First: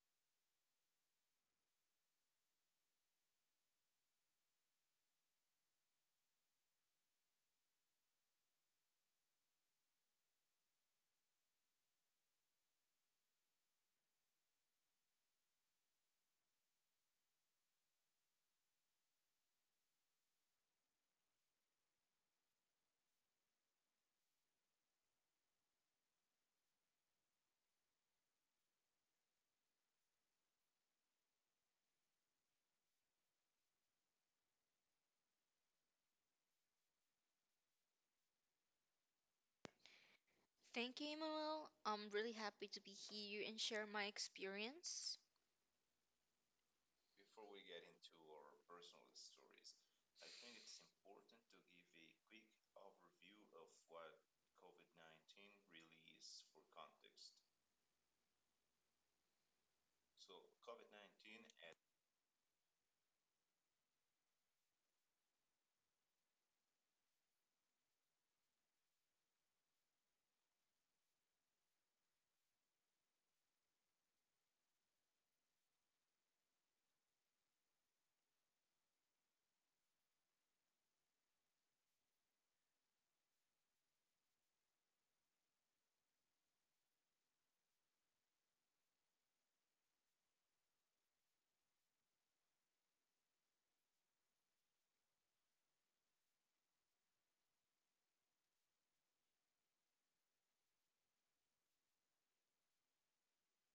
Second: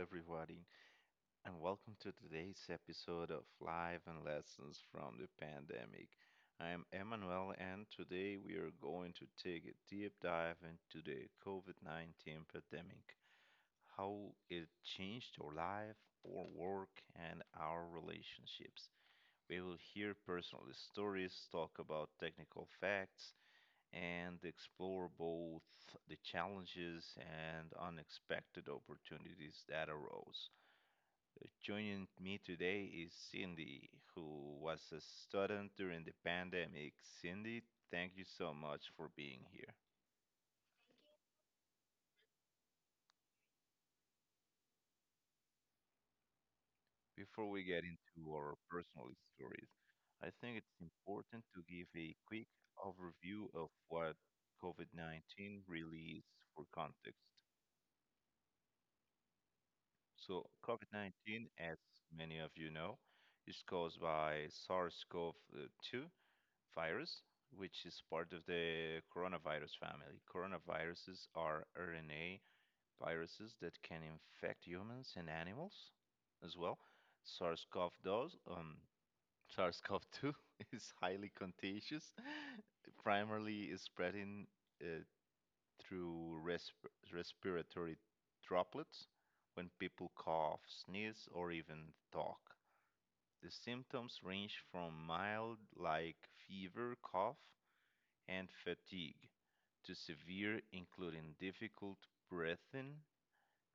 everybody, and welcome to today's episode of Live and Lessons from the Pandemic. I am Emmanuel, and today we are going to take a deep dive into the COVID 19 pandemic, how it changed our life, our work, and our relationships. We will hear personal stories, talk about technical facts, and explore both the challenges and unexpected opportunities that arose. Joining me today is Cindy, who was a student during the pandemic. Cindy, thank you so much for being here. Thank you, Emmanuel. I'm really happy to be here and share my experience. Before we get into our personal stories, I think it's important to give a quick overview of what COVID 19 really is for context. So, COVID 19, as many of you know, is caused by SARS CoV 2, virus, which is part of the coronavirus family. Coronaviruses are RNA viruses that can infect humans and animals as well. SARS-CoV does, um, SARS-CoV-2 is highly contagious, primarily is spreading uh, through respiratory droplets when people cough, sneeze, or even talk. The symptoms range from mild, like fever, cough, and fatigue, to severe, including difficult breathing,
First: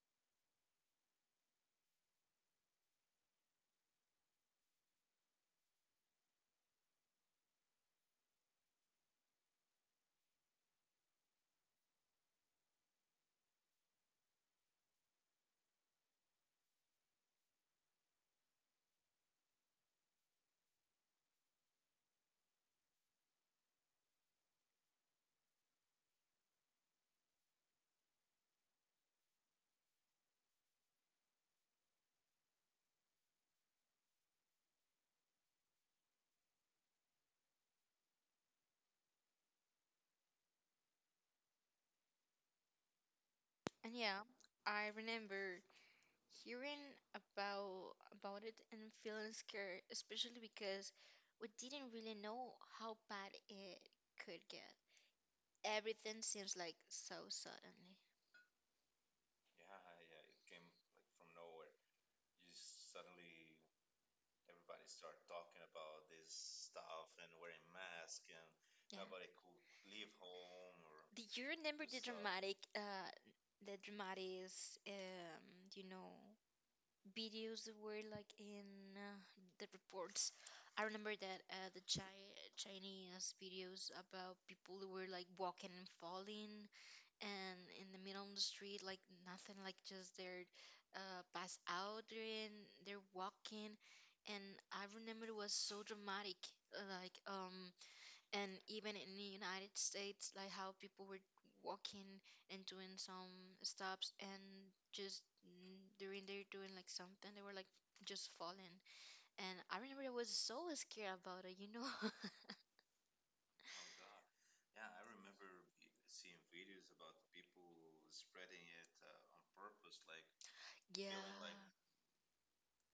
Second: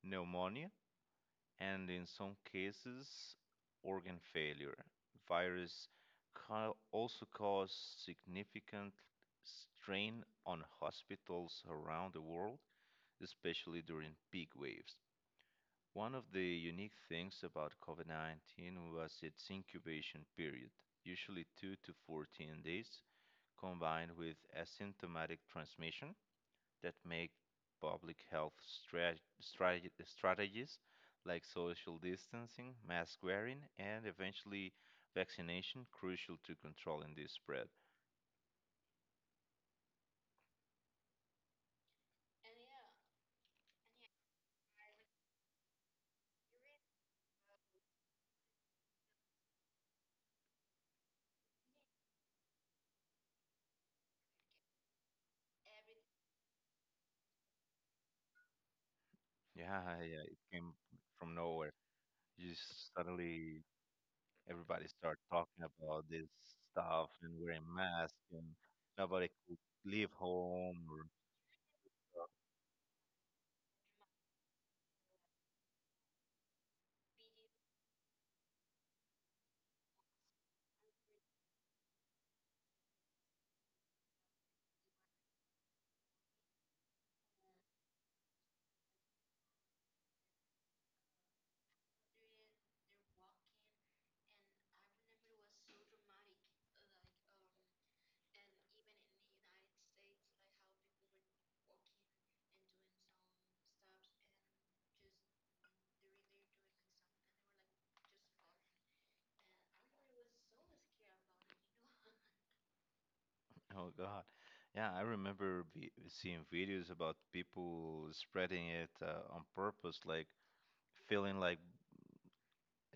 pneumonia, and in some cases, organ failure. Virus also cause significant strain on hospitals around the world, especially during peak waves. One of the unique things about COVID 19 was its incubation period, usually 2 to 14 days, combined with asymptomatic transmission, that make public health strategies like social distancing, mask wearing, and eventually vaccination crucial to controlling this spread. And yeah, I remember hearing about it and feeling scared, especially because we didn't really know how bad it could get. Everything seems like so suddenly. Yeah, yeah, it came from nowhere. You just suddenly everybody started talking about this stuff and wearing masks, and Yeah. nobody could leave home or Do you remember the dramatic, um, you know? videos that were like in uh, the reports? I remember that Chinese videos about people who were like walking and falling and in the middle of the street, like nothing, like just they're pass out and they're walking. And I remember it was so dramatic. Like, and even in the United States, like how people were walking and doing some stops and just during they are doing like something, they were like just falling. And I remember I was so scared about it, you know? Oh, God. Yeah, I remember seeing videos about people spreading it on purpose, like Yeah, feeling like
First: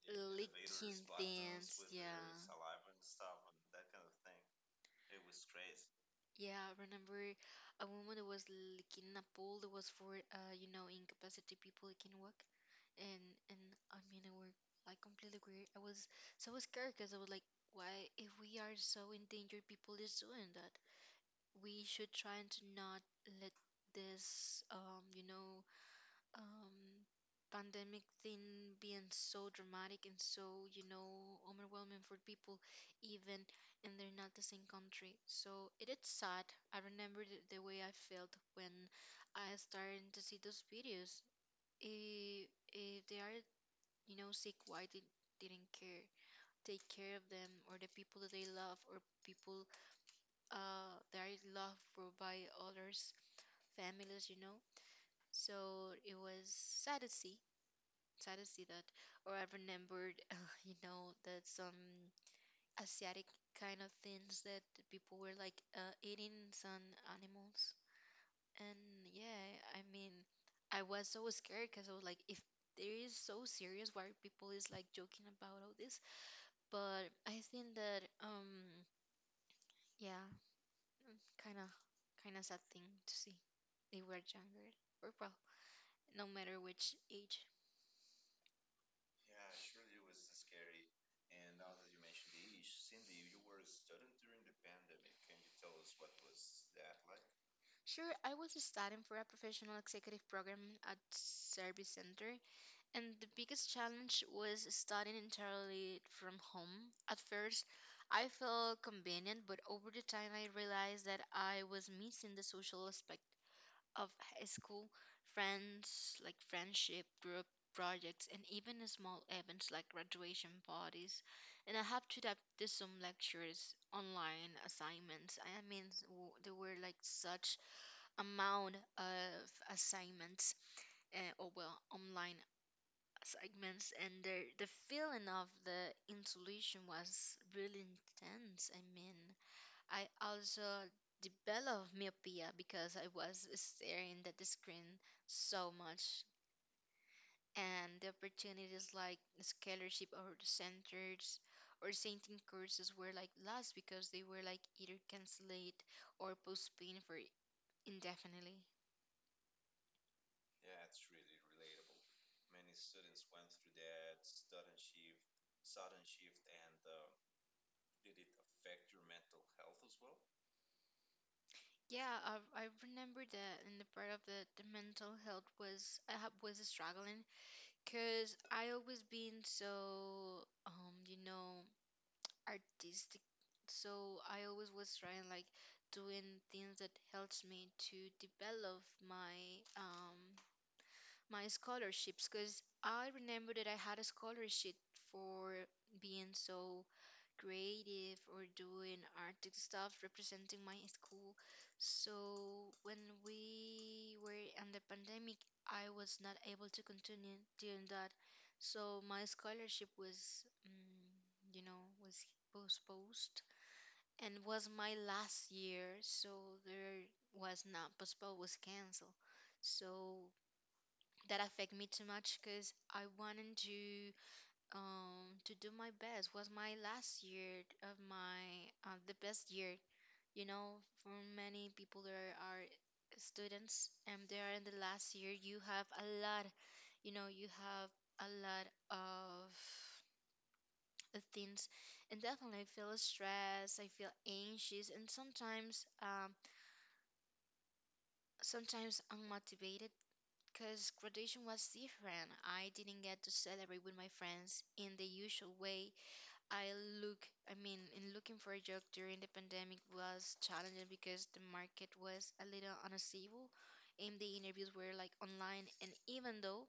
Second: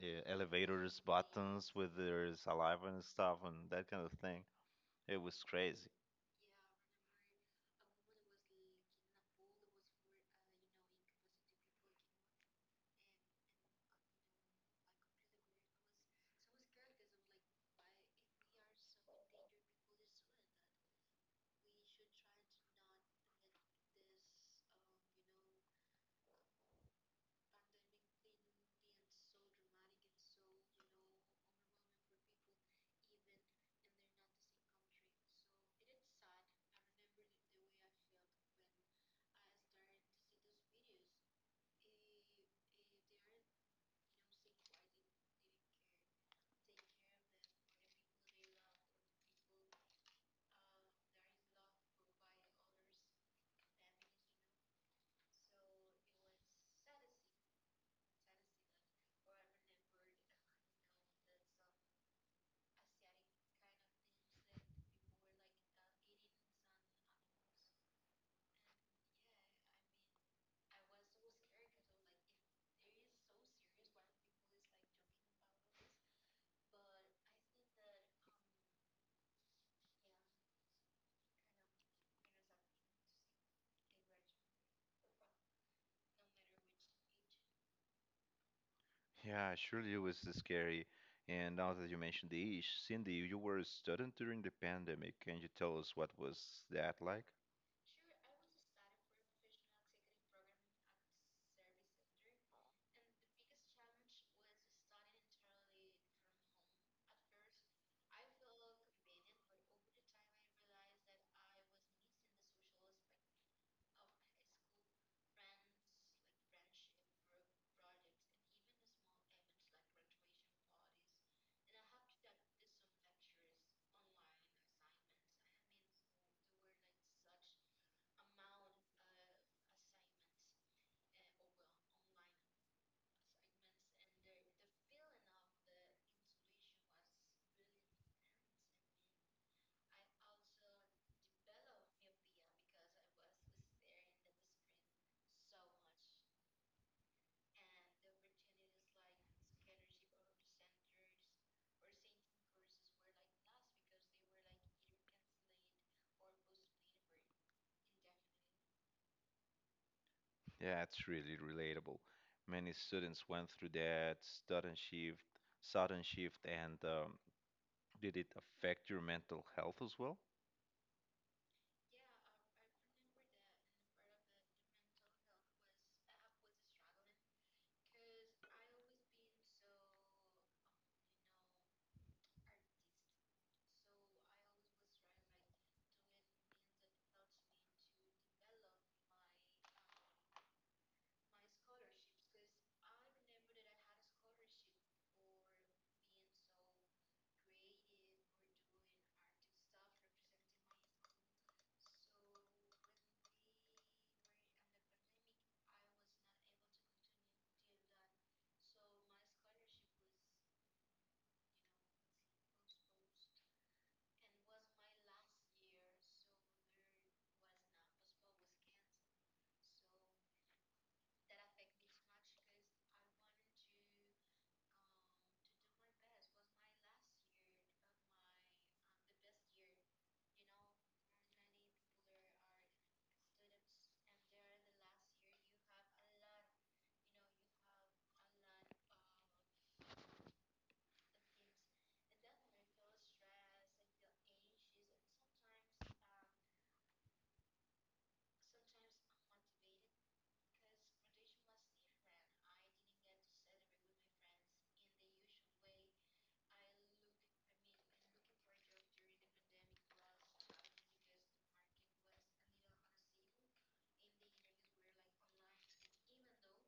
elevators licking buttons things. with Yeah, their saliva and stuff and that kind of thing. It was crazy. yeah. I remember a woman who was licking a pole that was for you know, incapacity people who can walk. and and I mean, I were like completely weird. I was so scared because I was like, why? If we are so endangered, people is doing that. We should try and to not let this, um, pandemic thing being so dramatic and so, you know, overwhelming for people, even and they're not the same country. So it is sad. I remember the way I felt when I started to see those videos. If, if they are, you know, say why they didn't care, take care of them, or the people that they love, or people that are loved for by others, families, you know. So it was sad to see that. Or I remembered, you know, that some Asiatic kind of things that people were like eating some animals. And yeah, I mean, I was so scared because I was like, if there is so serious why people is like joking about all this, but I think that yeah, kind of kind of sad thing to see. They were younger, or well, no matter which age. Yeah, surely it was scary. And now that you mentioned the ish, Cindy, you were a student during the pandemic. Can you tell us what was that like? Sure, I was studying for a professional executive program at Service Center, and the biggest challenge was studying entirely from home. At first, I felt convenient, but over the time, I realized that I was missing the social aspect of high school, friends, like friendship group projects, and even small events like graduation parties. And I have to adapt to some lectures, online assignments. I mean, there were like such amount of assignments, or well, online assignments, and the feeling of the insulation was really intense. I mean. I also developed myopia because I was staring at the screen so much. And the opportunities like scholarship or the centers or painting courses were like lost because they were like either cancelled or postponed for indefinitely. Yeah, it's really relatable. Many students went through that sudden shift, sudden shift, and did it affect your mental health as well? Yeah, I remember that, and the part of the mental health was I was struggling because I always been so, you know, artistic, so I always was trying like doing things that helps me to develop my my scholarships, because I remember that I had a scholarship for being so creative or doing artistic stuff representing my school. So when we were in the pandemic, I was not able to continue doing that. So my scholarship was, you know, was postponed and was my last year. So there was not postponed, was canceled. So that affect me too much because I wanted to do my best. Was my last year of my the best year, you know, for many people there are students and they are in the last year. You have a lot, you know, you have a lot of things, and definitely I feel stressed. I feel anxious, and sometimes sometimes unmotivated. Because graduation was different. I didn't get to celebrate with my friends in the usual way. I look, I mean, in looking for a job during the pandemic was challenging because the market was a little unstable and the interviews were like online. And even though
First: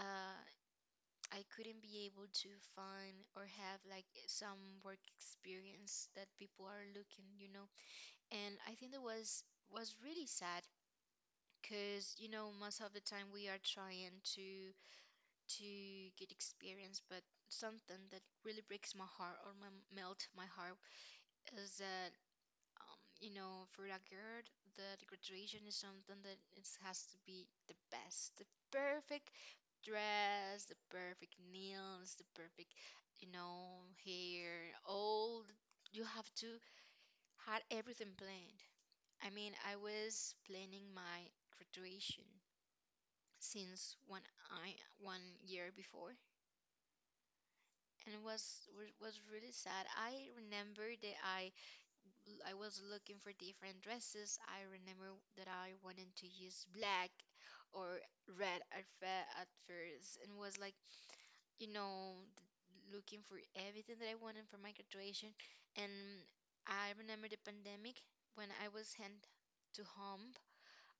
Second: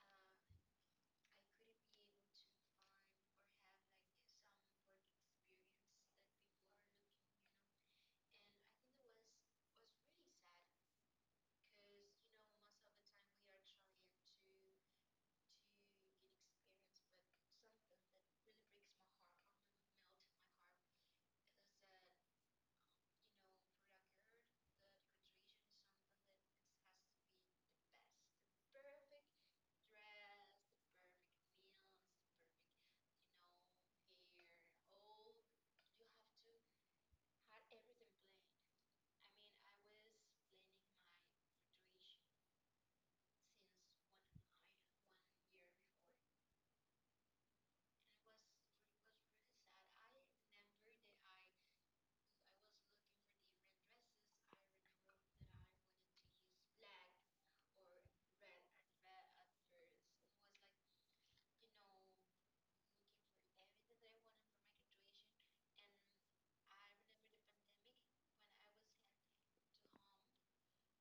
uh, I couldn't be able to find or have like some work experience that people are looking, you know. And I think that was really sad because, you know, most of the time we are trying to get experience, but something that really breaks my heart or my, melt my heart is that you know, for a girl that graduation is something that it has to be the best, the perfect dress, the perfect nails, the perfect, you know, hair, you have to had everything planned. I mean, I was planning my graduation since 1 year before, and it was really sad. I remember that I was looking for different dresses. I remember that I wanted to use black or red at first, and was like, you know, looking for everything that I wanted for my graduation. And I remember the pandemic when I was sent to home.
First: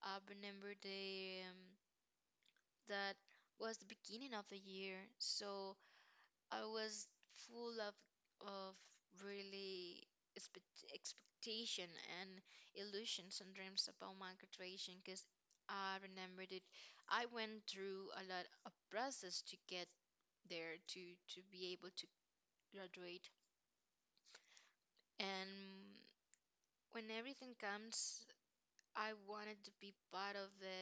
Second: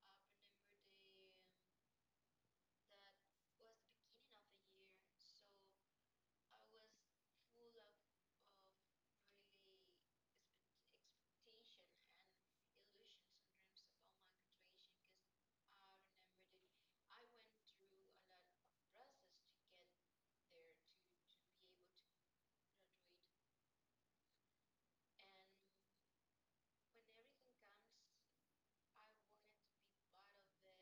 I remember the that was the beginning of the year, so. I was full of really expectation and illusions and dreams about my graduation because I remembered it. I went through a lot of process to get there to be able to graduate, and when everything comes I wanted to be part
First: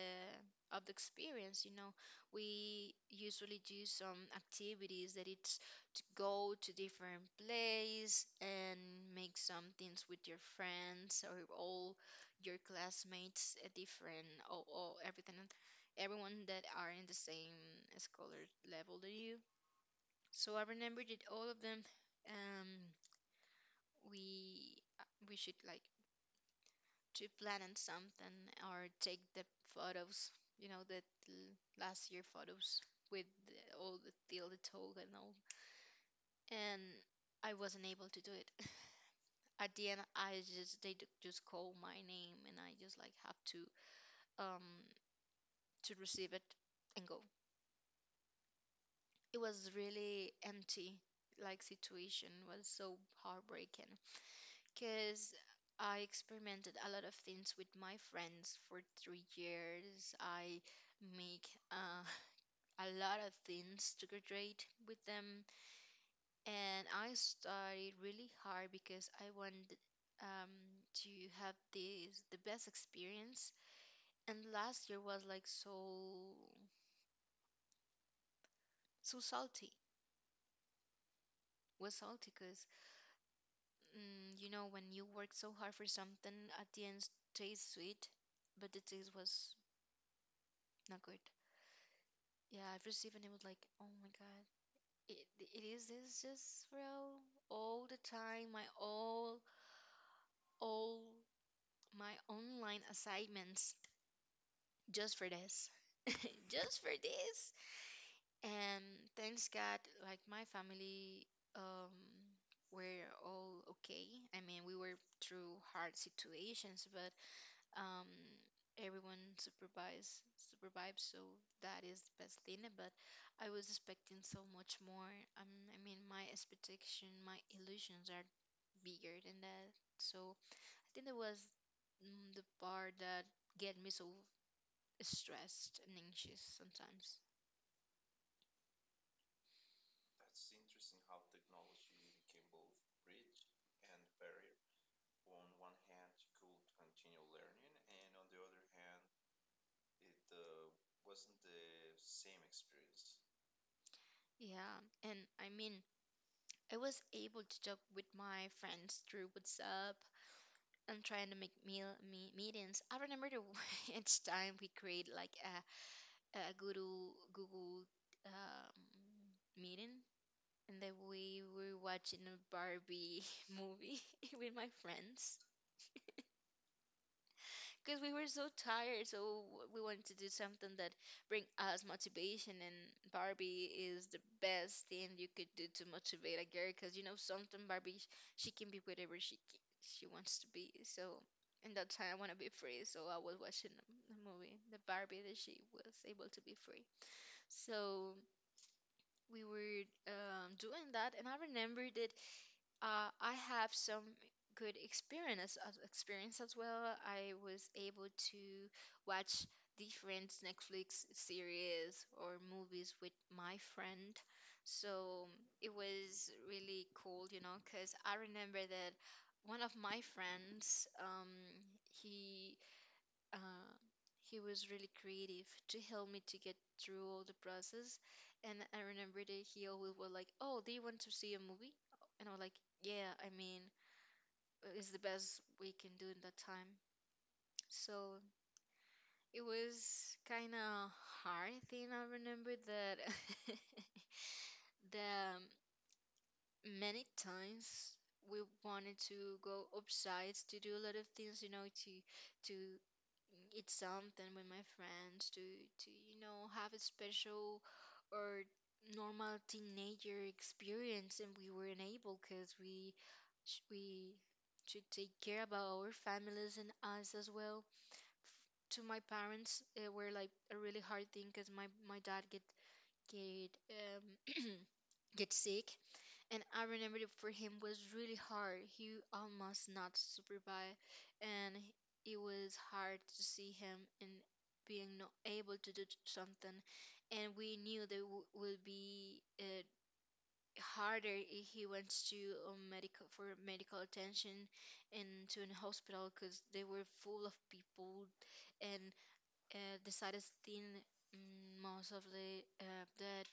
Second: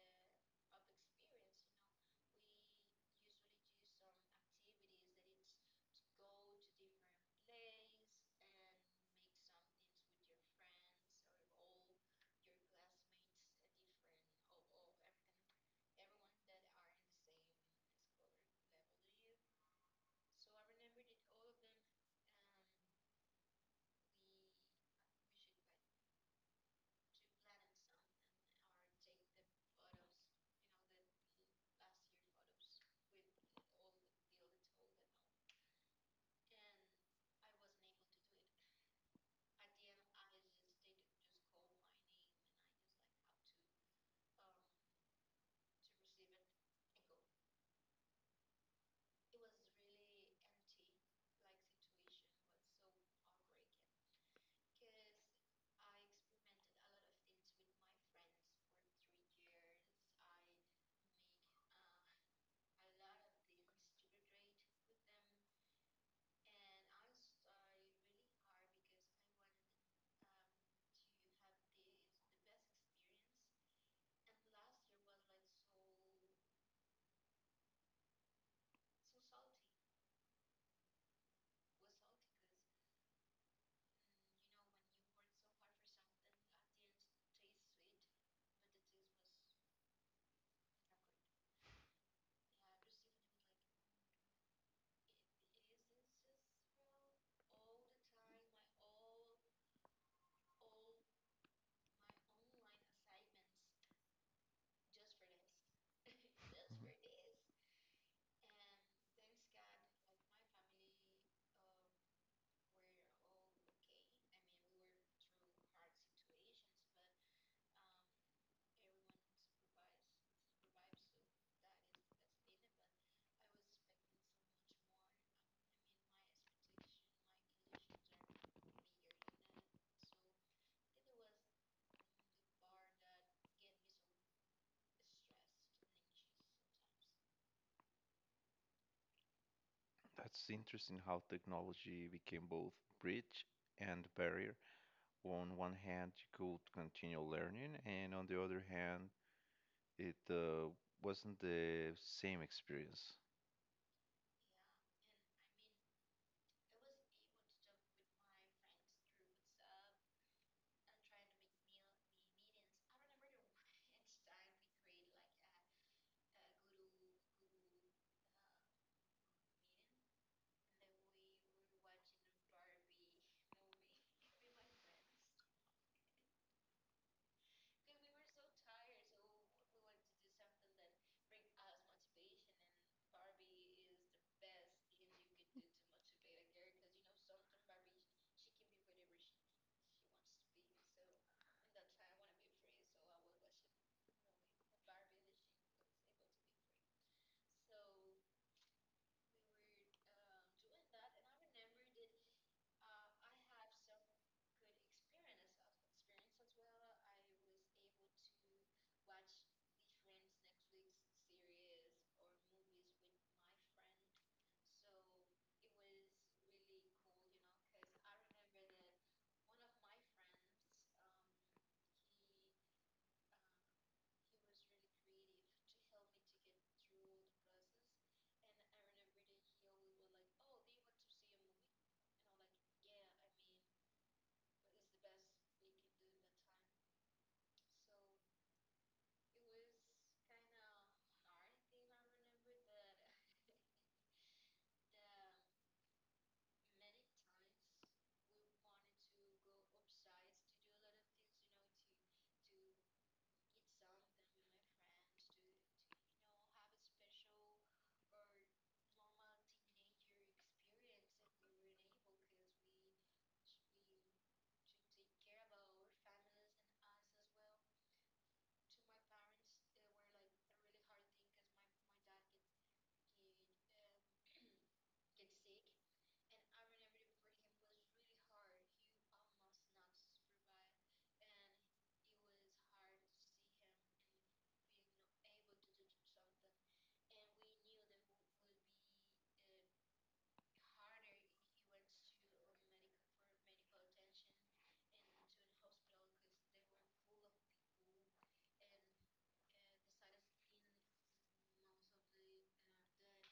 of the experience. You know, we usually do some activities that it's to go to different place and make some things with your friends or all your classmates, a different or everything, everyone that are in the same scholar level that you. So I remember that all of them, um, we we should like to plan on something or take the photos, you know, the last year photos with the- all the deal the told and all. And I wasn't able to do it. At the end, I just just call my name and I just like have um to receive it and go. It was really empty. Like situation was so heartbreaking because I experimented a lot of things with my friends for 3 years. I make a lot of things to graduate with them, and I studied really hard because I wanted, um, to have this the best experience, and last year was like so so salty, was salty because, you know, when you work so hard for something at the end tastes sweet, but the taste was not good. Yeah, I've received and it was like, oh my god, it, it is this just real? All the time, my all my online assignments just for this. Just for this. And thanks God, like my family um were all okay. I mean, we were through hard situations, but um everyone supervise survived, so that is the best thing. But I was expecting so much more. I mean, my expectation, my illusions are bigger than that. So I think that was, the part that get me so stressed and anxious sometimes. That's interesting how technology became both bridge and barrier. On one hand you could continue learning, and on the other hand, it wasn't the same experience. Yeah, and I mean, I was able to talk with my friends through WhatsApp and trying to make meetings. I remember the each time we create like a Google um, meeting, and then we were watching a Barbie movie with my friends. Because we were so tired, so we wanted to do something that bring us motivation. And Barbie is the best thing you could do to motivate a girl, because you know something Barbie, she can be whatever she wants to be. So in that time, I want to be free. So I was watching the movie, the Barbie that she was able to be free. So we were, doing that, and I remembered I have some good experience as well. I was able to watch different Netflix series or movies with my friend. So it was really cool, you know, because I remember that one of my friends, he uh, he was really creative to help me to get through all the process. And I remember that he always was like, "Oh, do you want to see a movie?" And I was like, "Yeah, I mean, it's the best we can do in that time." So it was kind of hard thing. I remember that the many times we wanted to go upsides to do a lot of things, you know, to it's something with my friends to have a special or normal teenager experience, and we weren't able because we sh- we should take care about our families and us as well. To my parents it were like a really hard thing because my dad get get sick, and I remember it for him was really hard. He almost not survived, and it was hard to see him and being not able to do something. And we knew that w would be harder if he went to a medical for medical attention and to an hospital because they were full of people. And the saddest thing, most of the that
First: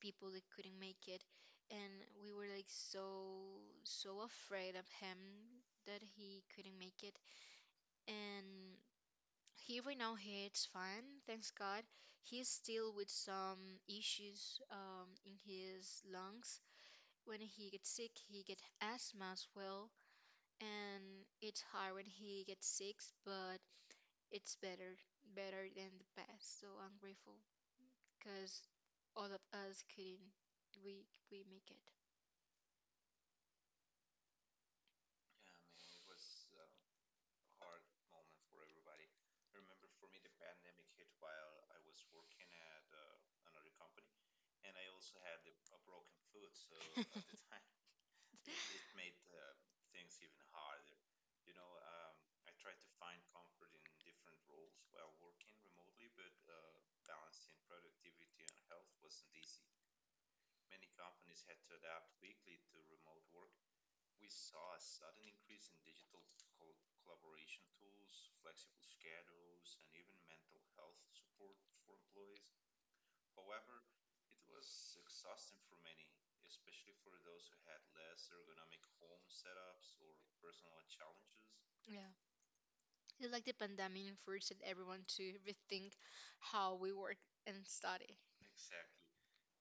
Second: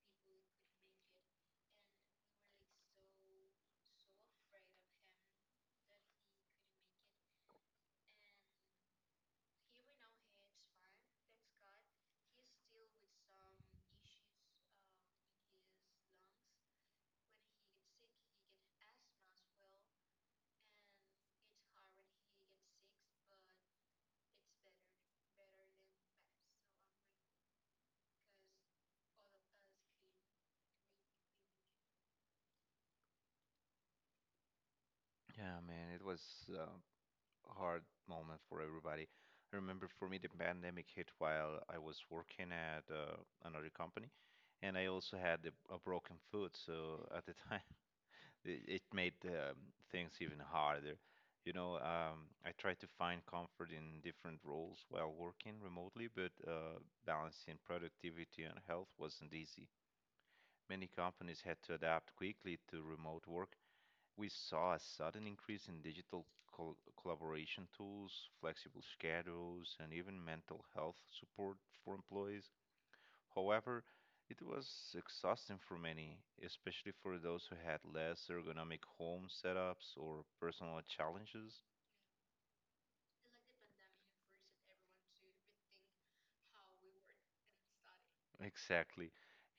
people that couldn't make it, and we were like so afraid of him that he couldn't make it. And he right now he's fine, thanks god. He's still with some issues in his lungs. When he gets sick he gets asthma as well, and it's hard when he gets sick, but it's better, better than the past, so I'm grateful because all of us couldn't, we we make it. Yeah, man, it was uh, a hard moment for everybody. I remember for me, the pandemic hit while I was working at another company, and I also had a broken foot. So at the time, The it time it, made things even harder. You know, I try to find comfort in different roles while working remotely, but balancing productivity and health wasn't easy. Many companies had to adapt quickly to remote work. We saw a sudden increase in digital col collaboration tools, flexible schedules, and even mental health support for employees. However, it was exhausting for many, especially for those who had less ergonomic home setups or personal challenges. yeah, it's like the pandemic forced everyone to rethink how we work and study. Exactly.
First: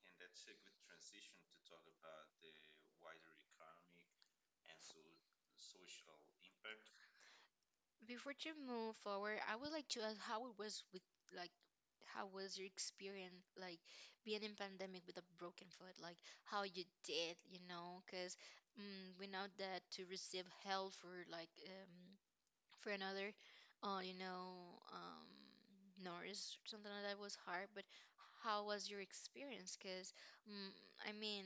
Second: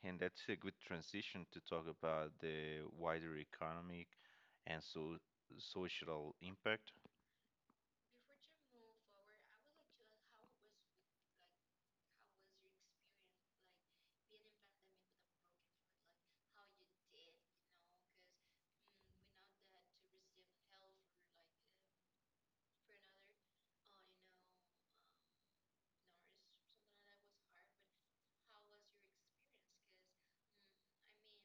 And that's a good transition to talk about the wider economic and so social impact. Before to move forward, I would like to ask how it was with, like, how was your experience like being in pandemic with a broken foot? Like how you did, you know? Because we know that to receive help for like for another uh you know um nurse or something like that was hard. But how was your experience? Because mm I mean,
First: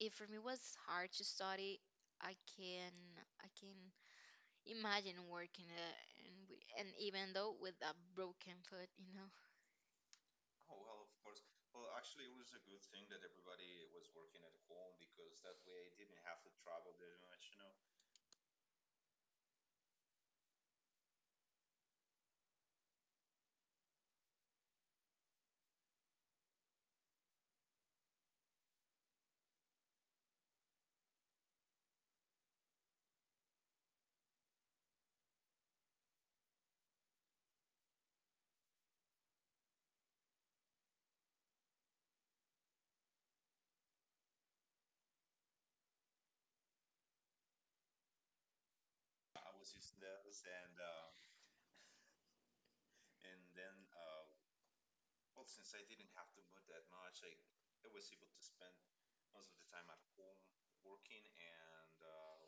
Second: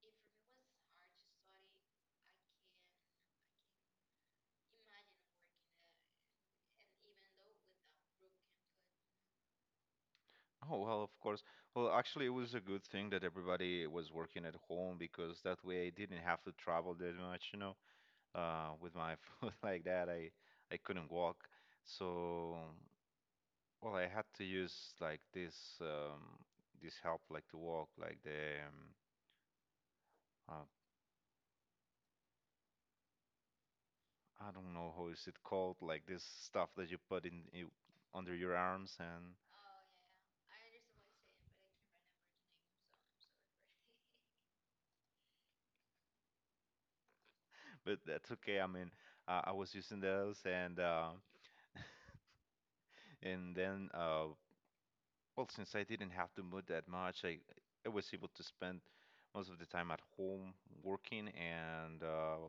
if for me was hard to study, i can I can imagine working and even though with a broken foot, you know. Oh, well, of course. Well, actually, it was a good thing that everybody was working at home because that way I didn't have to travel that much. With my foot like that, I couldn't walk. So, well, I had to use like this um, this help like to walk like the uh, I don't know how is it called, like this stuff that you put in you, under your arms, and but that's okay. I mean, I was using those, and and then well, since I didn't have to move that much, I was able to spend most of the time at home working, and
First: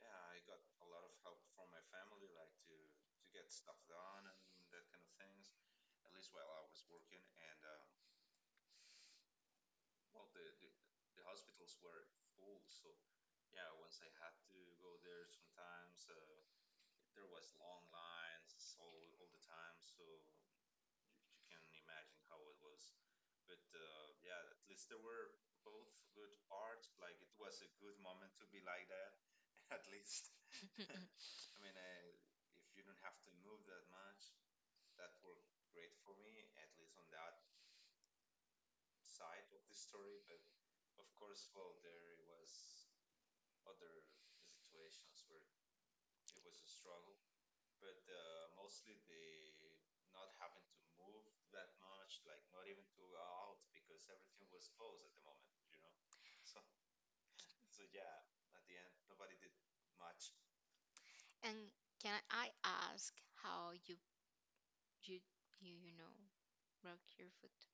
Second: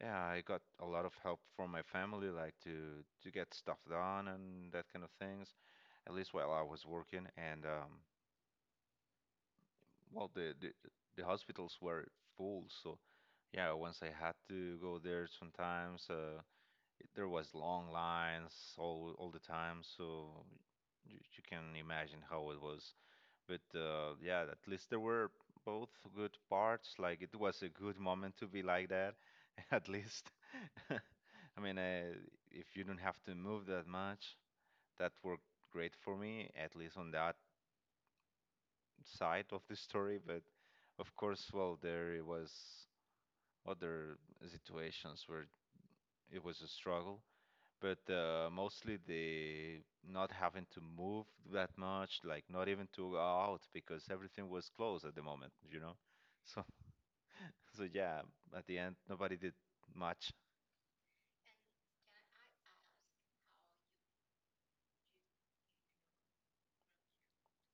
yeah, I got a lot of help from my family like to get stuff done and that kind of things at least while I was working. And well, the hospitals were full, so yeah, once I had to go there sometimes, there was long lines all the time. So you can imagine how it was. But yeah, at least there were both good parts. Like it was a good moment to be like that, at least. I mean, if you don't have to move that much, that worked great for me, at least on that side of the story. But of course, well, there was other situations where it was a struggle, but mostly the not having to move that much, like not even to go out because everything was closed at the moment. So, so yeah, at the end, nobody did much. And can I ask how you you you, you know broke your foot?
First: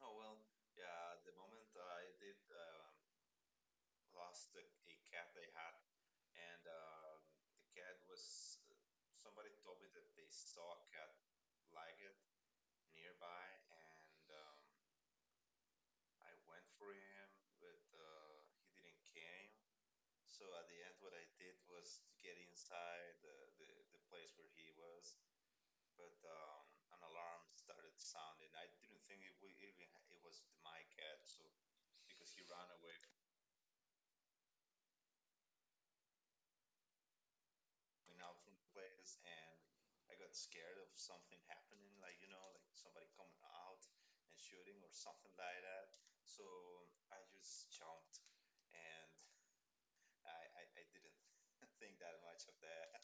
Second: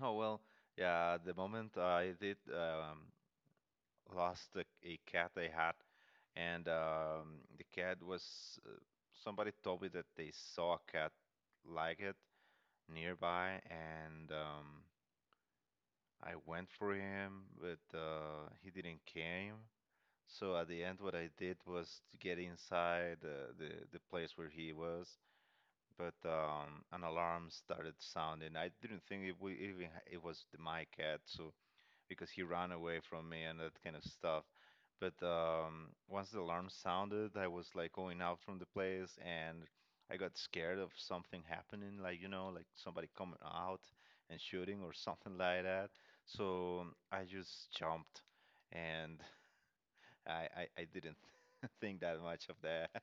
Oh, well, yeah. The moment I did lost a cat I had, and the cat was, uh, somebody told me that they saw a cat like it nearby, and I went for him, but he didn't came. So at the end, what I did was to get inside, the place where he was. But an alarm started sounding. I didn't think it would even, it was my cat, so. Because he ran away from me and that kind of stuff. But once the alarm sounded, I was like going out from the place, and I got scared of something happening, like, like somebody coming out and shooting or something like that. So I just jumped, and I didn't think that much of that.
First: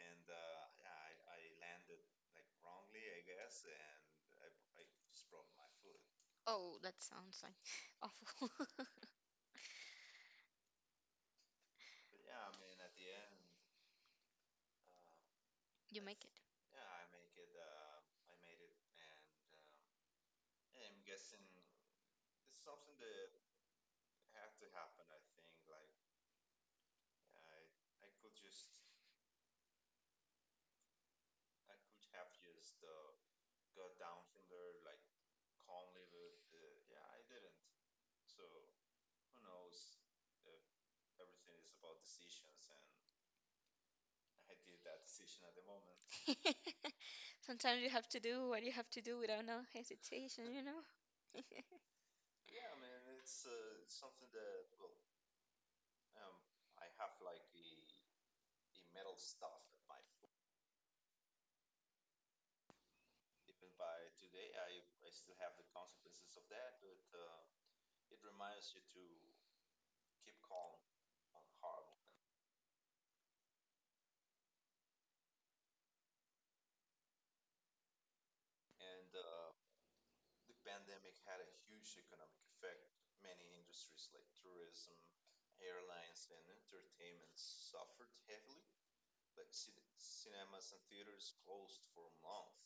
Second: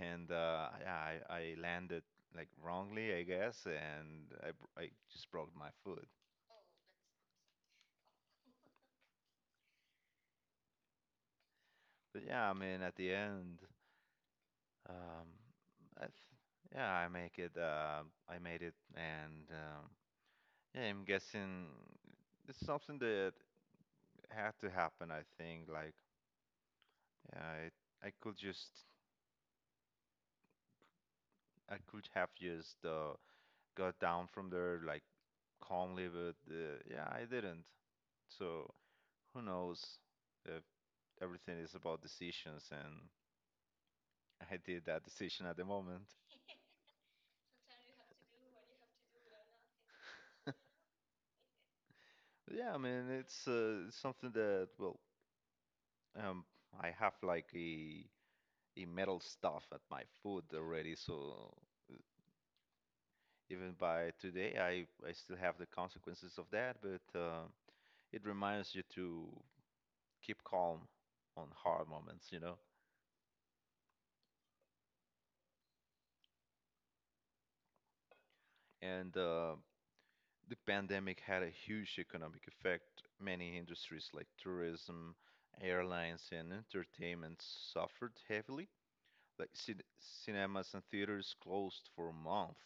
And yeah, I landed like wrongly, I guess, and I just broke my foot. Oh, that sounds like awful. But yeah, I mean, at the end, Um, You I th make yeah, I make it. I made it, and yeah, I'm guessing it's something that had to happen. I think, like, yeah, I, I could just, I could have just got down from there like calmly, but yeah, I didn't. So who knows? If everything is about decisions, and I did that decision at the moment. it. Sometimes you have to do what you have to do without no hesitation, you know? But yeah, I mean, it's something that, well, um, I have like a the metal stuff at my food already. So even by today, I still have the consequences of that, but it reminds you to keep calm on hard moments, you know? And the pandemic had a huge economic effect. Many industries like tourism, airlines, and entertainment suffered heavily. Like cinemas and theaters closed for a month.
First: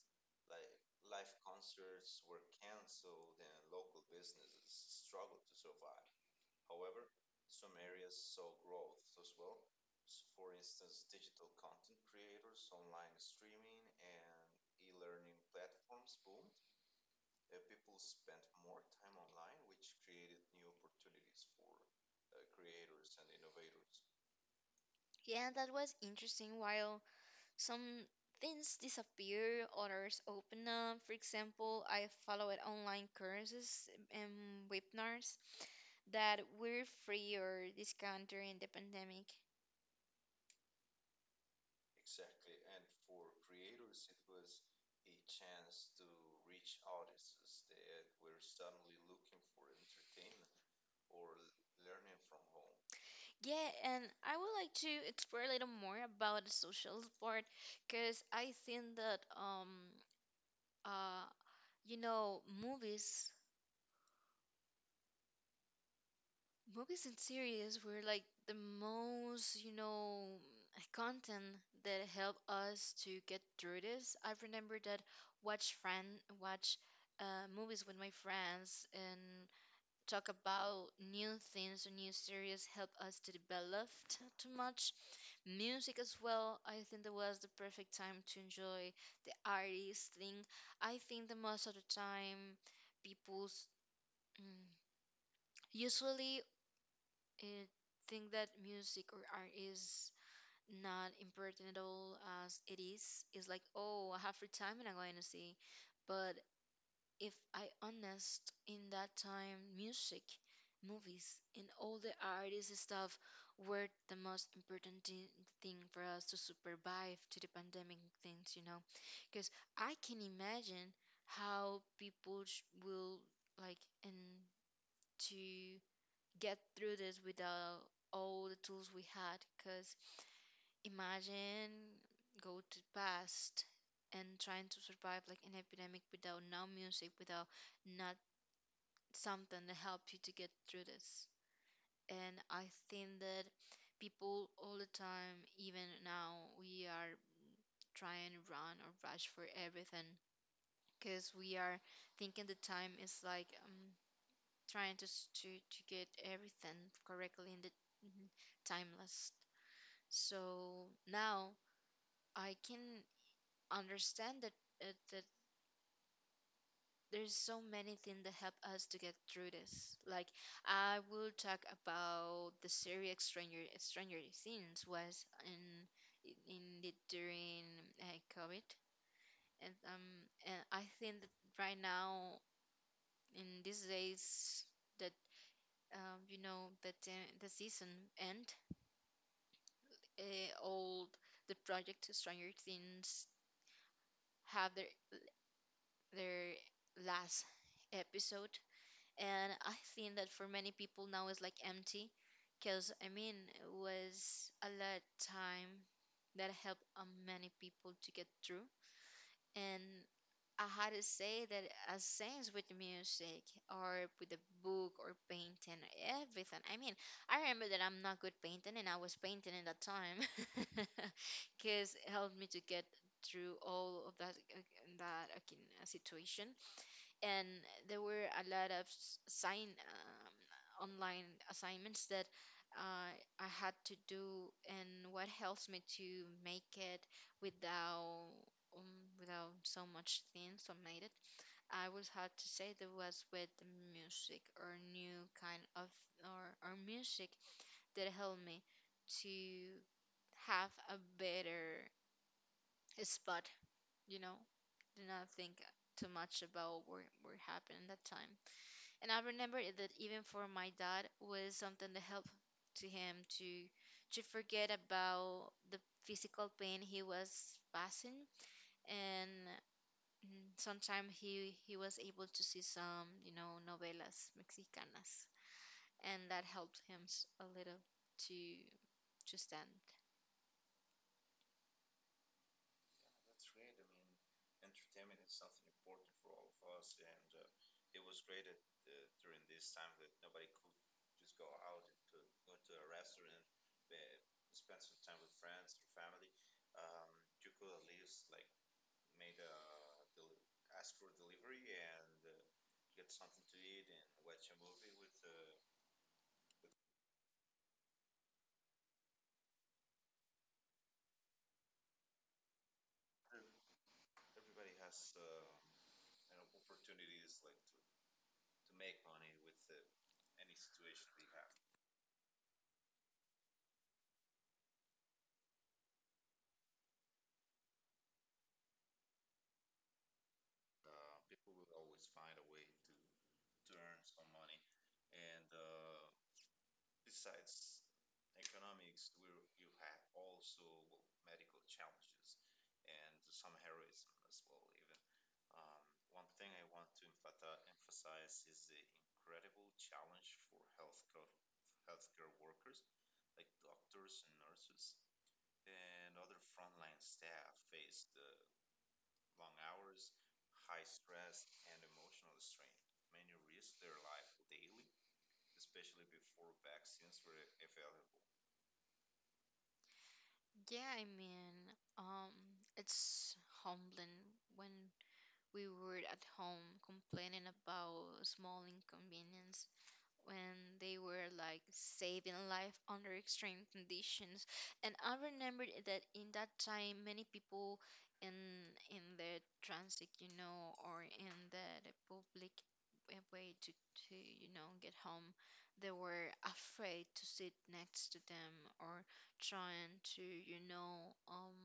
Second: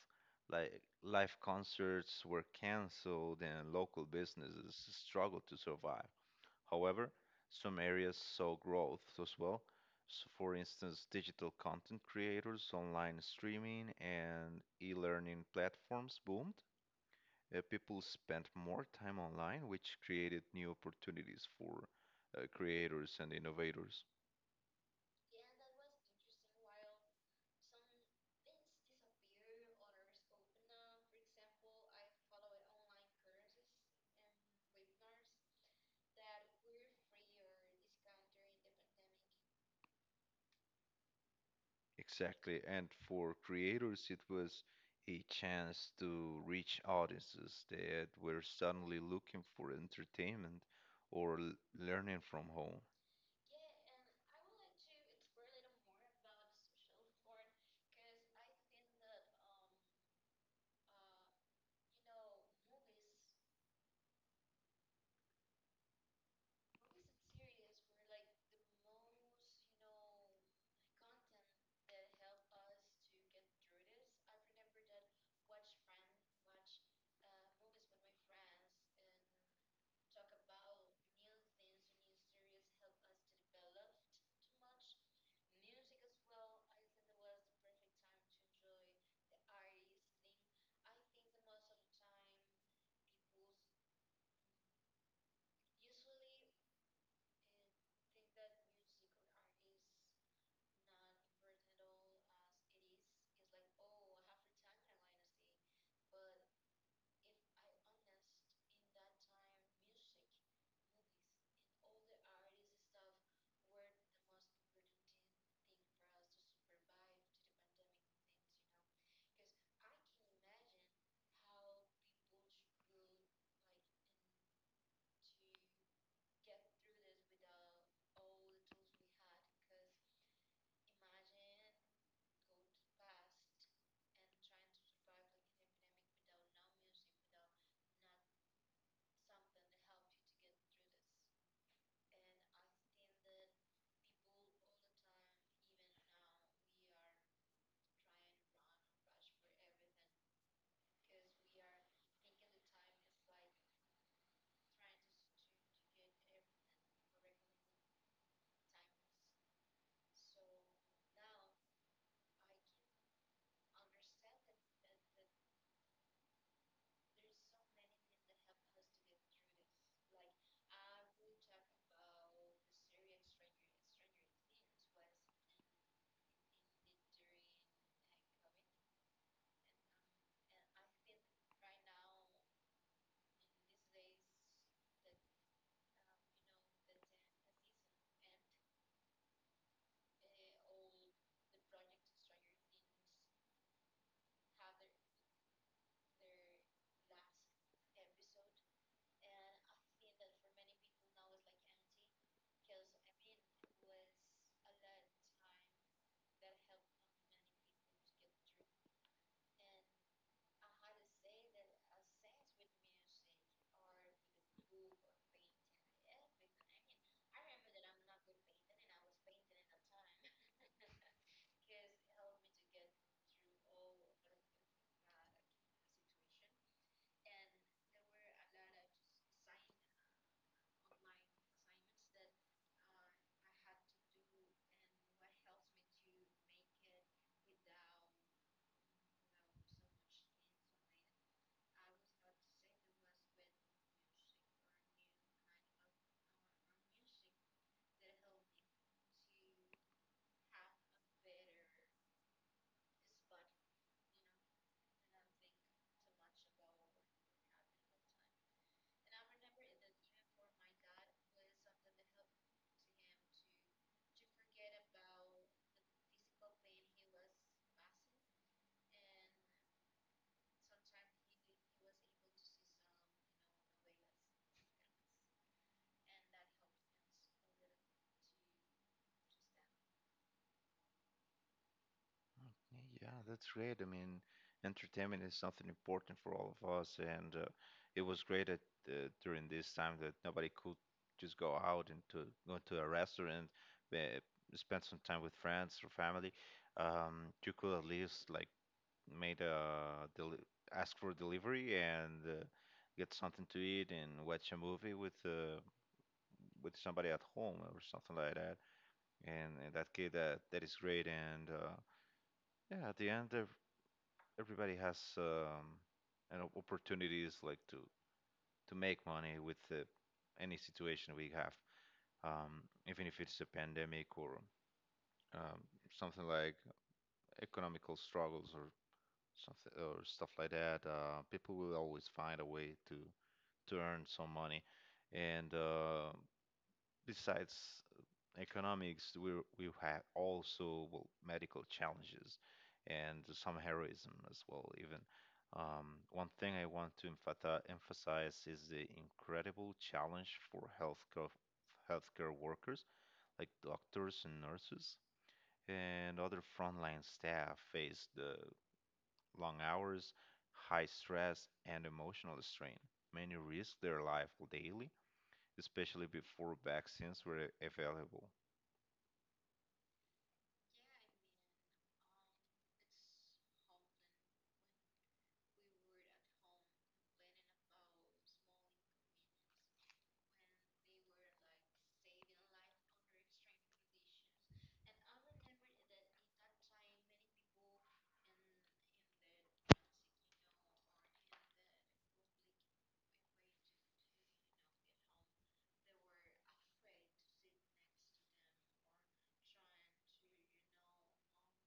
Like live concerts were canceled and local businesses struggled to survive. However, some areas saw growth as well. So, for instance, digital content creators, online streaming, and e learning platforms boomed. People spent more time online, which created new opportunities for creators and innovators. Yeah, that was interesting. While some things disappear, others open up. For example, I followed online courses and webinars that were free or discounted during the pandemic. Exactly. And for creators, it was a chance to reach audiences that were suddenly looking for entertainment or learning from home. Yeah, and I would like to explore a little more about the social part because I think that uh you know movies Movies and series were like the most, you know, content that helped us to get through this. I remember that watch friend watch movies with my friends, and talk about new things or new series help us to develop too much. Music as well. I think that was the perfect time to enjoy the artist thing. I think that most of the time people's mm, usually I think that music or art is not important at all as it is. It's like, oh, I have free time and I'm going to see. But if I honest in that time, music, movies, and all the artists and stuff were the most important thing for us to survive to the pandemic things, you know, because I can imagine how people sh- will like and to get through this without all the tools we had. Because imagine go to past and trying to survive like an epidemic without no music, without not something to help you to get through this. And I think that people all the time, even now, we are trying to run or rush for everything because we are thinking the time is like trying to, to get everything correctly in the timeless. So now I can understand that uh, that there's so many things that help us to get through this. Like, I will talk about the series Stranger Things. Was in the during COVID, and I think that right now in these days that you know that the season end, all the project Stranger Things have their last episode. And I think that for many people now is like empty because I mean it was a lot time that helped many people to get through. And I had to say that as things with music or with a book or painting, everything, I mean, I remember that I'm not good painting and I was painting in that time because it helped me to get through all of that situation. And there were a lot of s- sign online assignments that uh, I had to do, and what helps me to make it without without so much things so made it. I would have to say that was with the music or new kind of or music that helped me to have a better spot, you know, do not think too much about what happened that time. And I remember it that even for my dad was something to help to him to forget about the physical pain he was passing. And sometimes he was able to see some, you know, novelas mexicanas, and that helped him a little to to stand. Okay, yeah, that's great. I mean, entertainment is something important for all of us, and it was great at during this time that nobody could just go out and to go to a restaurant, uh, spend some time with friends or family. You could at least like made a deli ask for delivery and get something to eat and watch a movie with with somebody at home or something like that. And in that case, that is great. And yeah, at the end, everybody has an opportunities like to make money with any situation we have, um, even if it's a pandemic or um, something like economical struggles or something or stuff like that. People will always find a way to earn some money. And besides economics, we have also, well, medical challenges and some heroism as well. Even one thing I want to emphasize is the incredible challenge for healthcare workers like doctors and nurses and other frontline staff face the long hours, high stress, and emotional strain. Many risk their life daily, especially before vaccines were available. Yeah, I mean, um, it's humbling when we were at home complaining about small inconveniences when they were like saving life under extreme conditions. And I remember that in that time, many people in in the transit, you know, or in the public way to you know get home, they were afraid to sit next to them or trying to you know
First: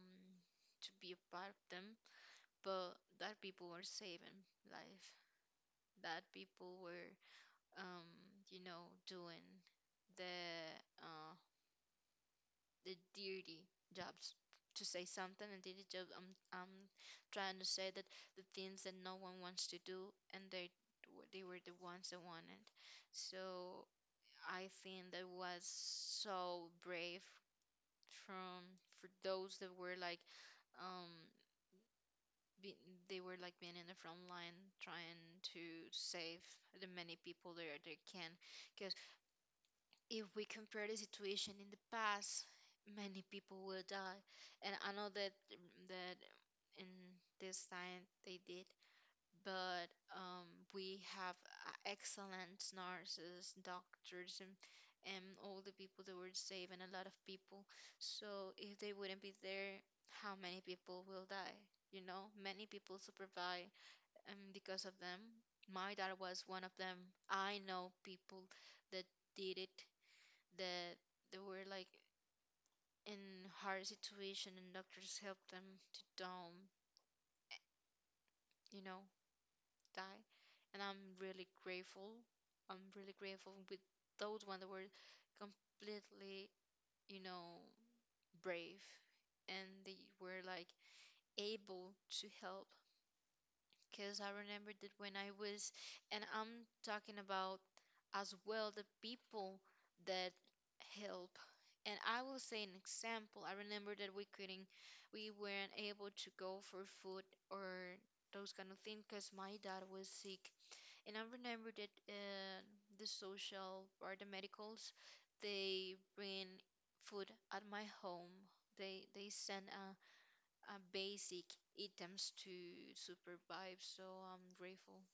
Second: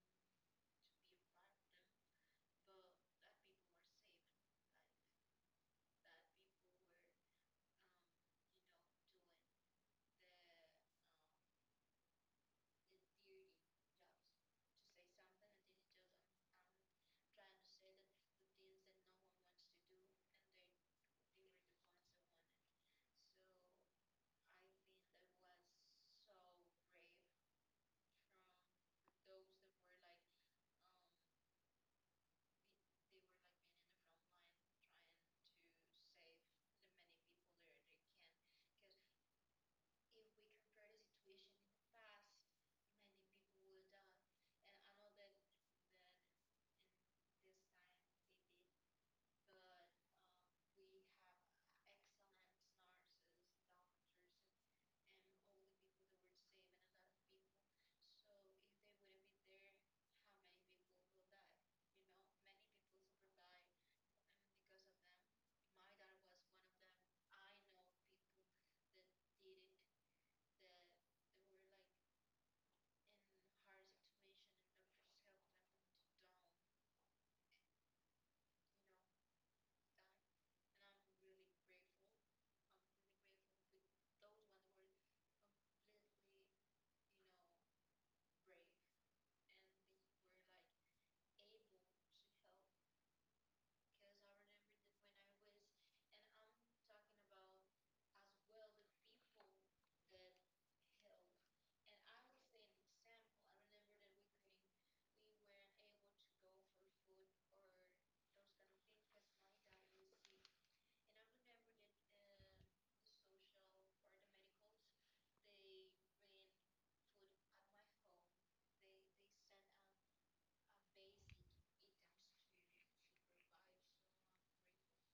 to be a part of them. But that people were saving life. That people were you know, doing the uh dirty jobs, to say something. And dirty job, I'm trying to say that the things that no one wants to do, and they they were the ones that wanted. So I think that was so brave from, for those that were like um be, they were like being in the front line, trying to save the many people there they can. Because if we compare the situation in the past, many people will die. And I know that that in this time they did, but we have excellent nurses, doctors, and all the people that were saved, and a lot of people. So if they wouldn't be there, how many people will die? You know, many people survive because of them. My dad was one of them. I know people that did it, that they were like in hard situation, and doctors helped them to don't, you know, die. And I'm really grateful. I'm really grateful with those one that were completely, you know, brave, and they were like able to help. Because I remember that when I was, and I'm talking about as well the people that help. And I will say an example. I remember that we couldn't, we weren't able to go for food or those kind of things because my dad was sick. And I remember that the social or the medicals, they bring food at my home. They send basic items to survive. So I'm grateful,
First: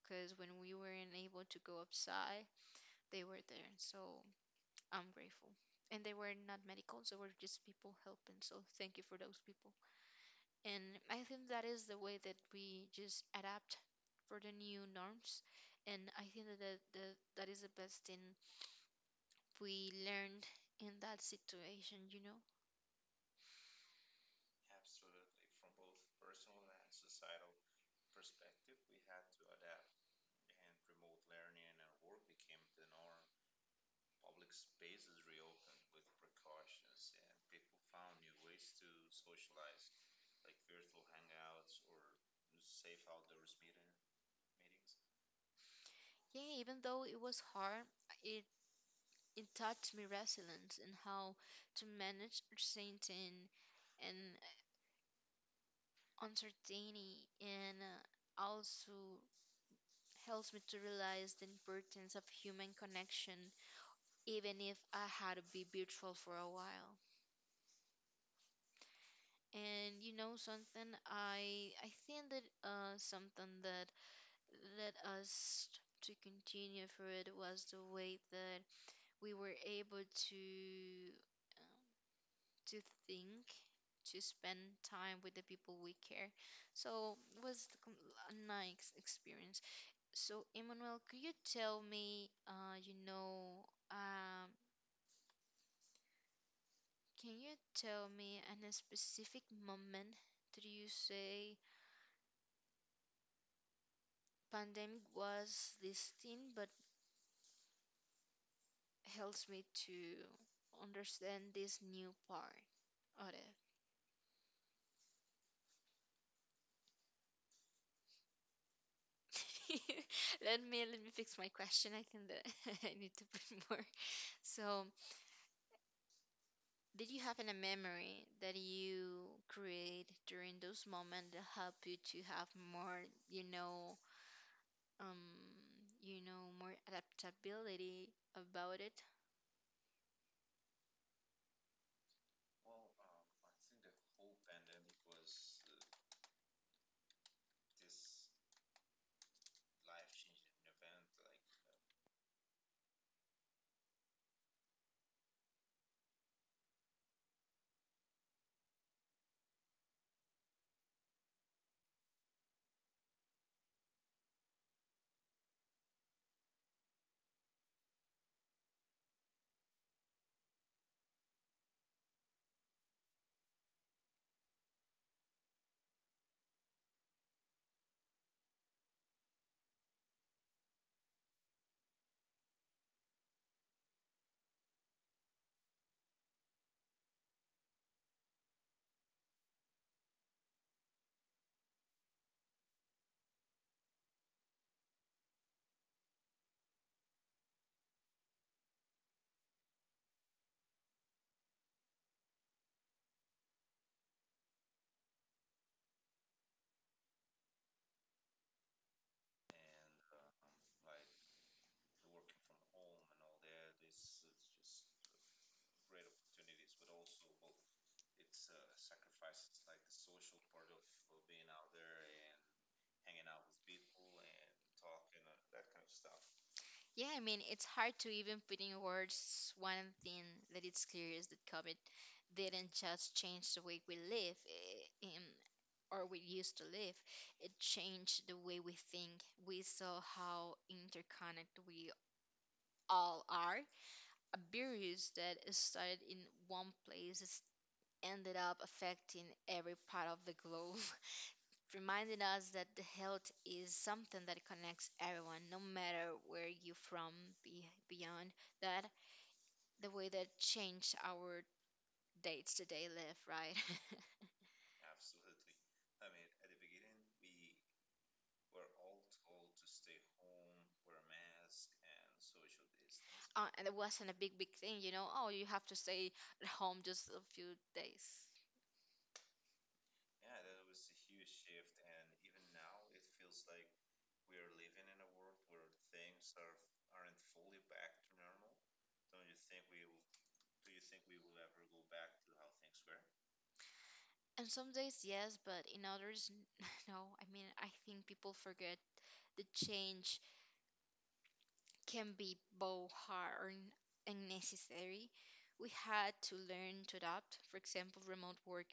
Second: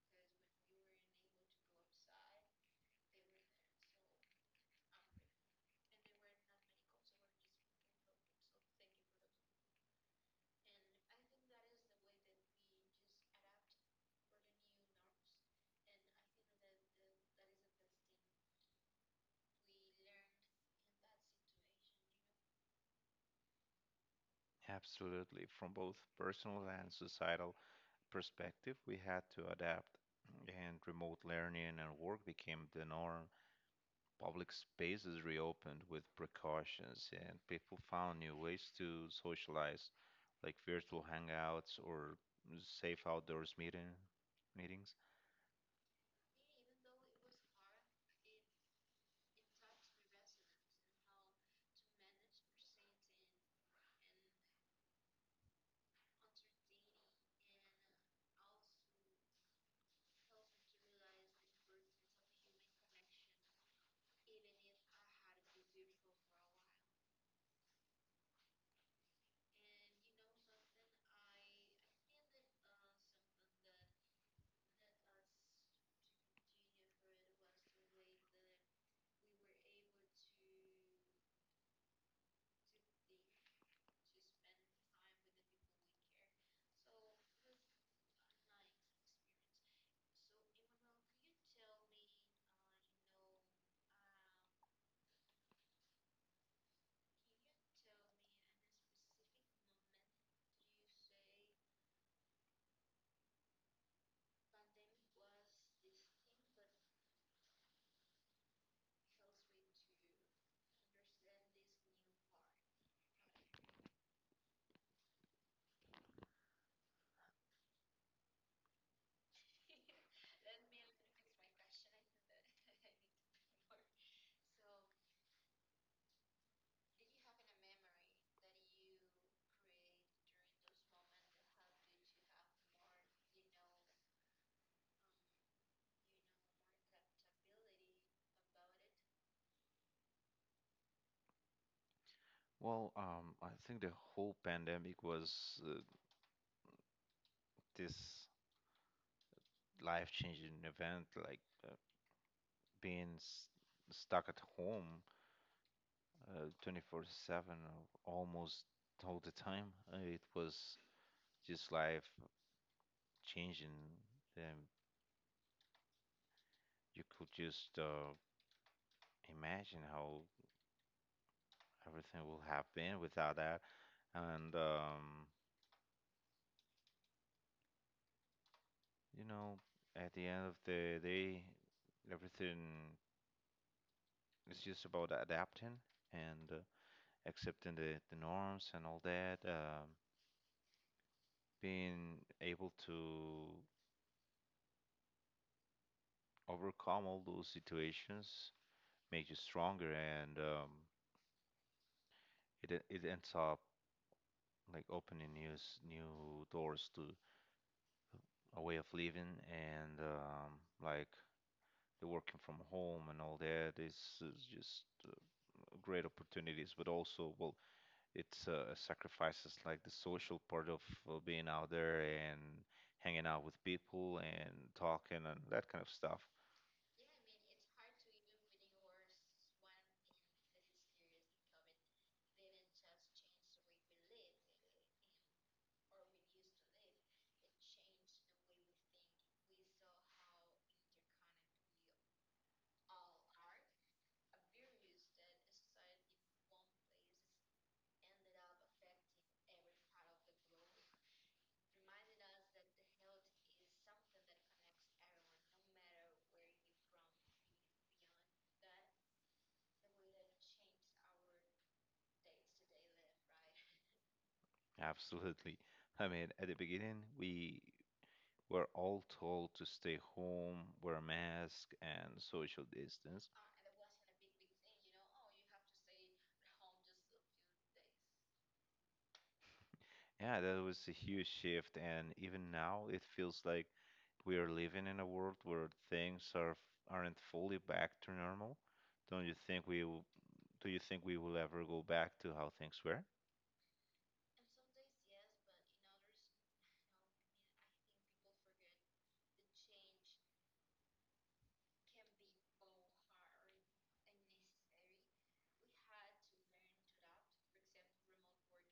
because when we weren't able to go outside, they were there. So I'm grateful. And they were not medicals, they were just people helping. So thank you for those people. And I think that is the way that we just adapt for the new norms. And I think that that is the best thing we learned in that situation, you know? Absolutely. From both personal and societal perspective, we had to adapt, and remote learning and work became the norm. Public spaces reopened with precautions, and people found new ways to socialize, like virtual hangouts or safe outdoors meetings. Yeah, even though it was hard, it it taught me resilience and how to manage uncertain and uncertainty, and also helps me to realize the importance of human connection, even if I had to be virtual for a while. And you know something, I think that something that led us to continue for it was the way that we were able to think, to spend time with the people we care. So it was the a nice experience. So Emmanuel, could you tell me, you know, can you tell me in a specific moment that you say pandemic was this thing, but helps me to understand this new part of it. Let me let me fix my question. I think that I need to put more. So did you have any memory that you create during those moments that help you to have more, you know, um, you know, more adaptability about it? Well, I think the whole pandemic was, uh, this life-changing event, like uh, being stuck at home 24/7, almost all the time. It was just life changing. Um, you could just imagine how everything will have been without that. And you know, at the end of the day, everything is just about adapting and accepting the norms and all that. Being able to overcome all those situations make you stronger, and it ends up like opening new doors to a way of living, and like the working from home and all that is, just great opportunities. But also, well, it's sacrifices like the social part of being out there and hanging out with people and talking and that kind of stuff. Yeah, I mean, it's hard to even put in words one thing that it's clear is that COVID didn't just change the way we live, in, or we used to live. It changed the way we think. We saw how interconnected we all are. A virus that started in one place has ended up affecting every part of the globe, reminding us that the health is something that connects everyone, no matter where you're from. Beyond that, the way that changed our dates to day live, right? Absolutely. I mean, at the beginning, We're all told to stay home, wear a mask, and social distance. And it wasn't a big thing, you know. Oh, you have to stay at home just a few days. Yeah, that was a huge shift, and even now it feels like we are living in a world where things aren't fully back to normal. Don't you think we will, Do you think we will ever go back to how things were? And some days, yes, but in others, no. I mean, I think people forget the change can be both hard and necessary. We had to learn to adapt. For example, remote work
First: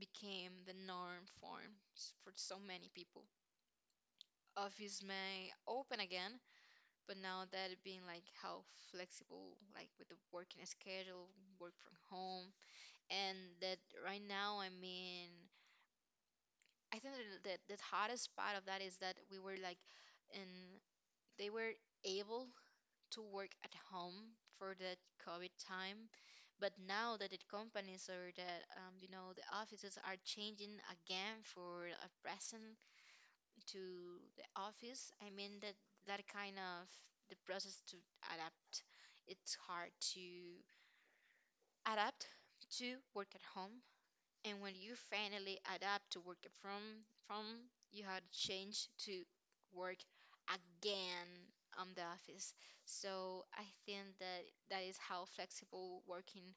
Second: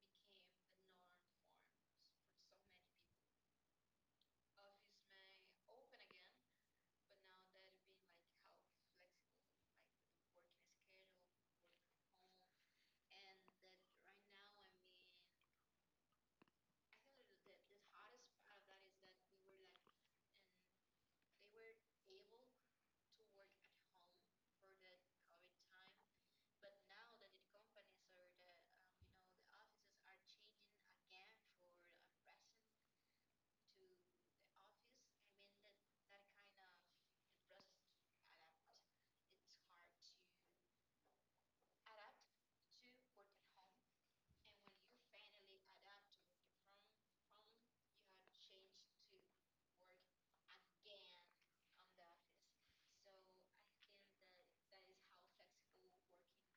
became the norm for so many people. Office may open again, but now that it being like how flexible, like with the working schedule, work from home, and that right now, I mean, I think that the hardest part of that is that we were like, and they were able to work at home for that COVID time. But now that the companies or that you know the offices are changing again for a present to the office, I mean that that kind of the process to adapt. It's hard to adapt to work at home and when you finally adapt to work from, you had to change to work again on the office. So I think that that is how flexible working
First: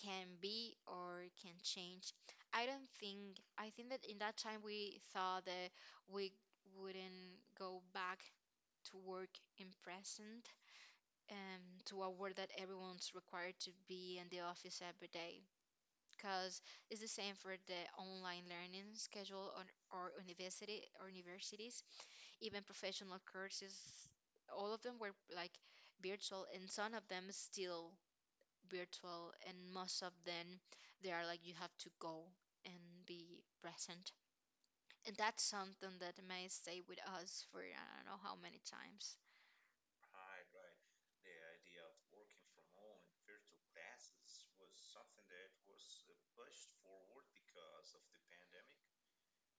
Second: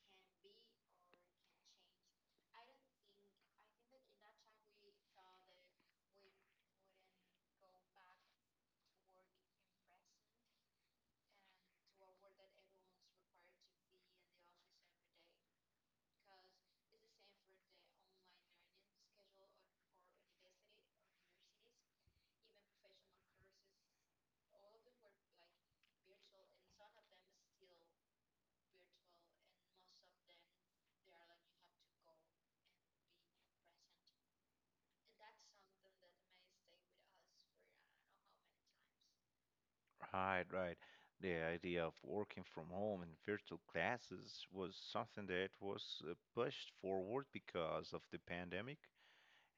can be or can change. I don't think I think that in that time we thought that we wouldn't go back to work in present to a world that everyone's required to be in the office every day because it's the same for the online learning schedule on or university or universities, even professional courses. All of them were like virtual, and some of them is still virtual, and most of them they are like you have to go and be present, and that's something that may stay with us for I don't know how many times. Right, right. The idea of working from home and virtual classes was something that was pushed forward because of the pandemic.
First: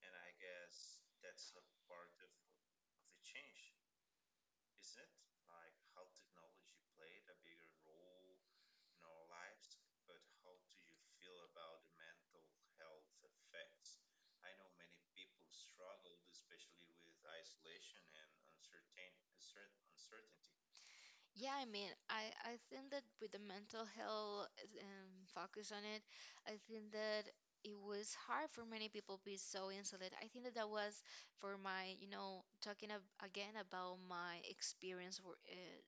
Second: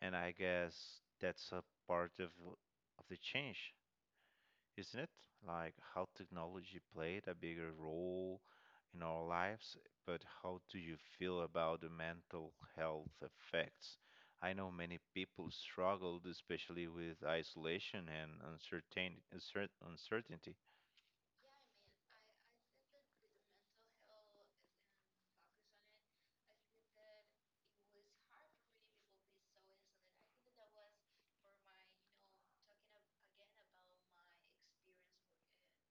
And I guess that's a part of the change, isn't it? Like how technology played a bigger role in our lives. But how do you feel about the mental health effects? I know many people struggled, especially with isolation and uncertainty. Yeah, I mean, I think that with the mental health focus on it, I think that it was hard for many people to be so insulated. I think that that was for my, you know, talking ab again about my experience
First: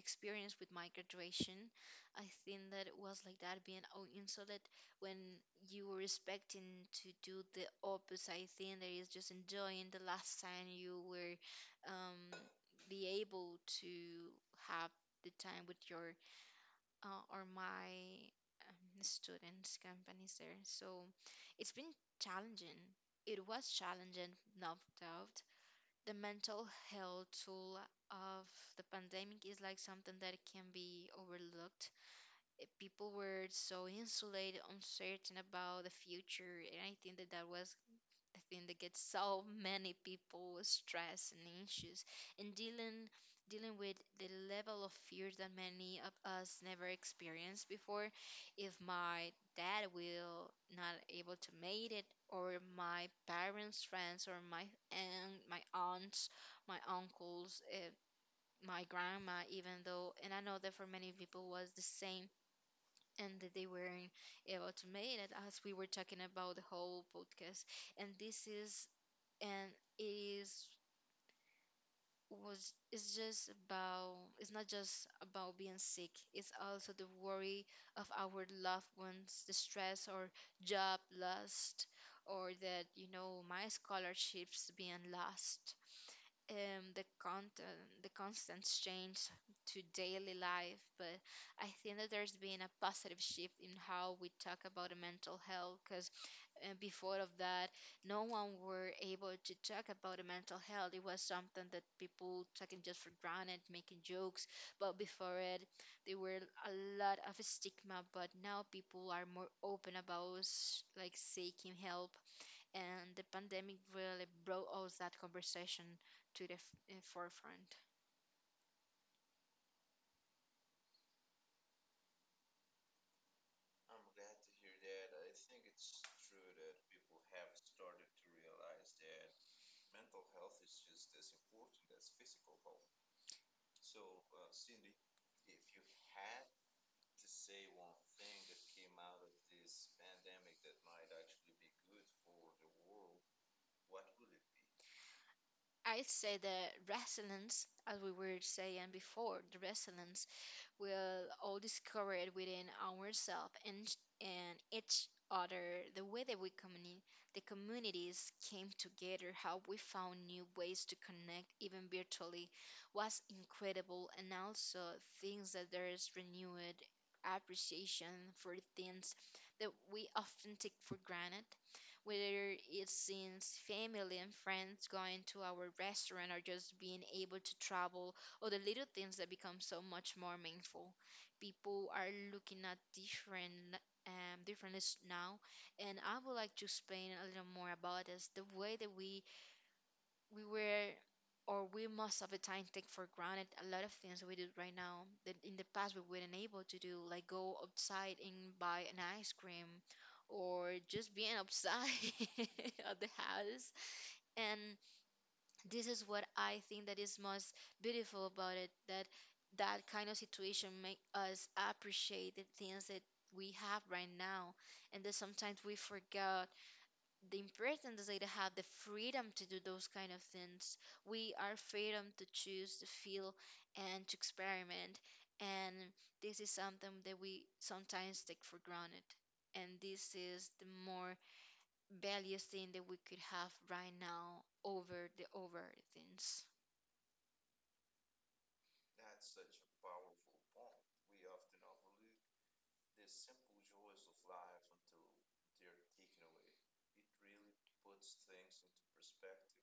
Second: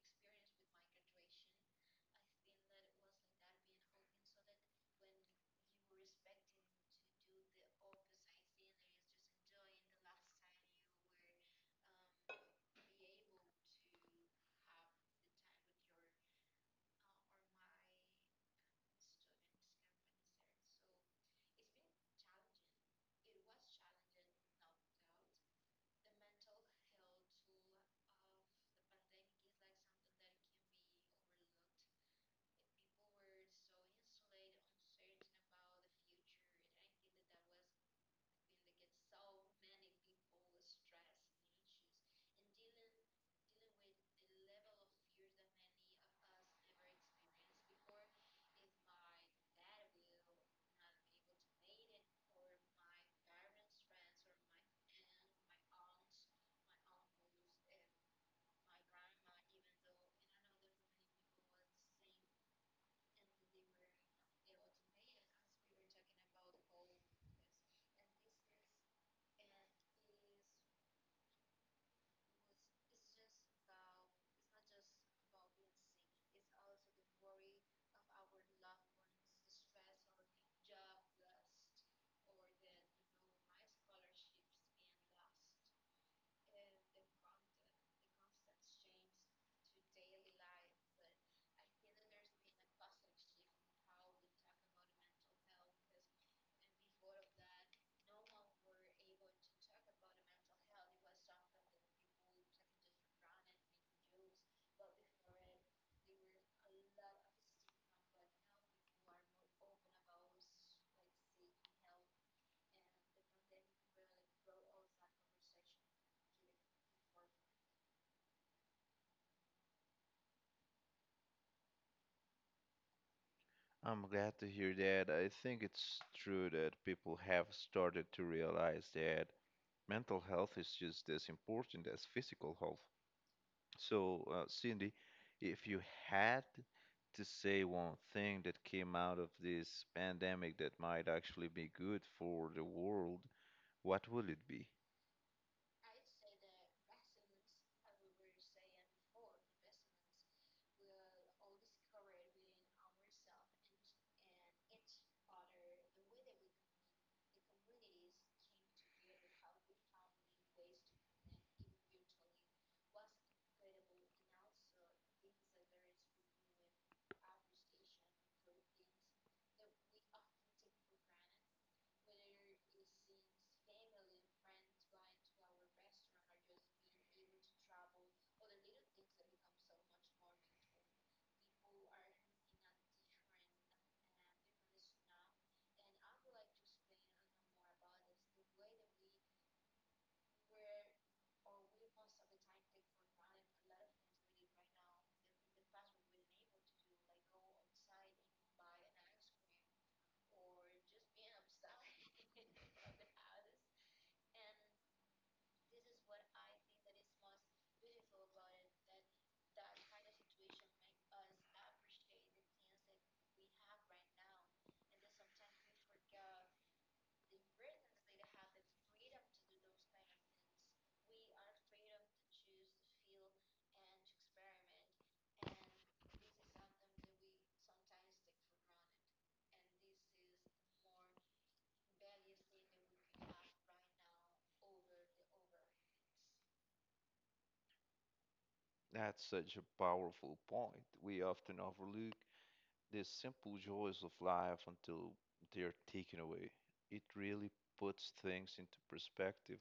experience with my graduation, I think that it was like that being oh, and so that when you were expecting to do the opposite, I think that is just enjoying the last time you were um, be able to have the time with your or my students companies there. So it's been challenging. It was challenging, no doubt, the mental health tool of the pandemic is like something that can be overlooked. People were so insulated, uncertain about the future, and I think that that was I think they get so many people stressed and anxious and dealing with the level of fear that many of us never experienced before. If my dad will not able to make it, or my parents, friends, or my aunts, my uncles, my grandma, even though, and I know that for many people was the same. And that they weren't able to make it, as we were talking about the whole podcast and this is and it is was it's just about it's not just about being sick. It's also the worry of our loved ones, the stress, or job lost, or that my scholarships being lost, the constant change to daily life. But I think that there's been a positive shift in how we talk about the mental health. Because before of that, no one were able to talk about the mental health. It was something that people taking just for granted, making jokes. But before it, there were a lot of stigma. But now people are more open about like seeking help, and the pandemic really brought all that conversation to the forefront. I'm glad to hear that. I think it's true that people have started to realize that mental health is just as important as physical health. So, Cindy, if you had to say one thing that came out of this pandemic that might actually be good for the world, what would it be? I'd say the resilience, as we were saying before, the resilience we'll all discover it within ourselves and each other, the way that we the communities came together, how we found new ways to connect even virtually was incredible. And also things that there is renewed appreciation for things that we often take for granted, whether it's since family and friends, going to our restaurant, or just being able to travel, or the little things that become so much more meaningful. People are looking at different differences now, and I would like to explain a little more about this. The way that we were or we most of the time take for granted a lot of things we do right now that in the past we weren't able to do, like go outside and buy an ice cream, or just being outside of the house. And this is what I think that is most beautiful about it, that that kind of situation make us appreciate the things that we have right now, and that sometimes we forget the importance that they have, the freedom to do those kind of things. We are freedom to choose, to feel, and to experiment, and this is something that we sometimes take for granted. And this is the more valuable thing that we could have right now over the over things. That's such a powerful point. We often overlook the simple joys of life until they're taken away. It really puts things into perspective.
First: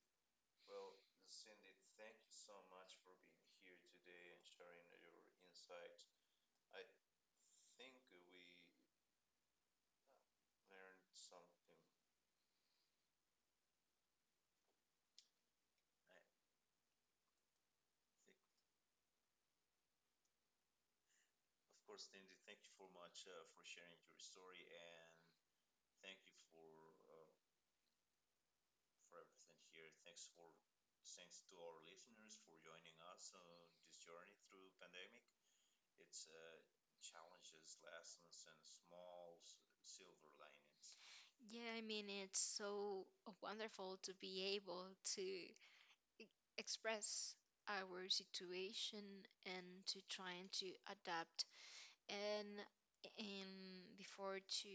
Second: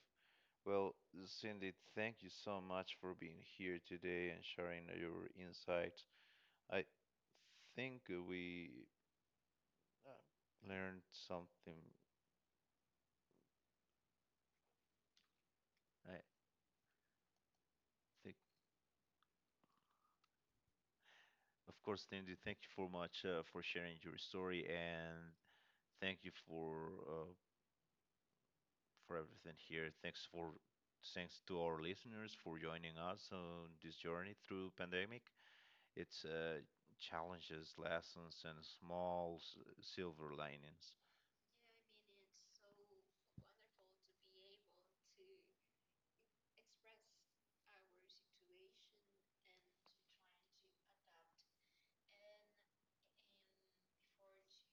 Well, Cindy, thank you so much for being here today and sharing your insights. I think we uh, learned something. I think, of course, Lindy, thank you for much, for sharing your story, and thank you for everything here. Thanks to our listeners for joining us on this journey through pandemic. It's challenges, lessons, and small silver linings. Yeah, I mean, it's so wonderful to be able to express our situation and to trying to adapt. And before to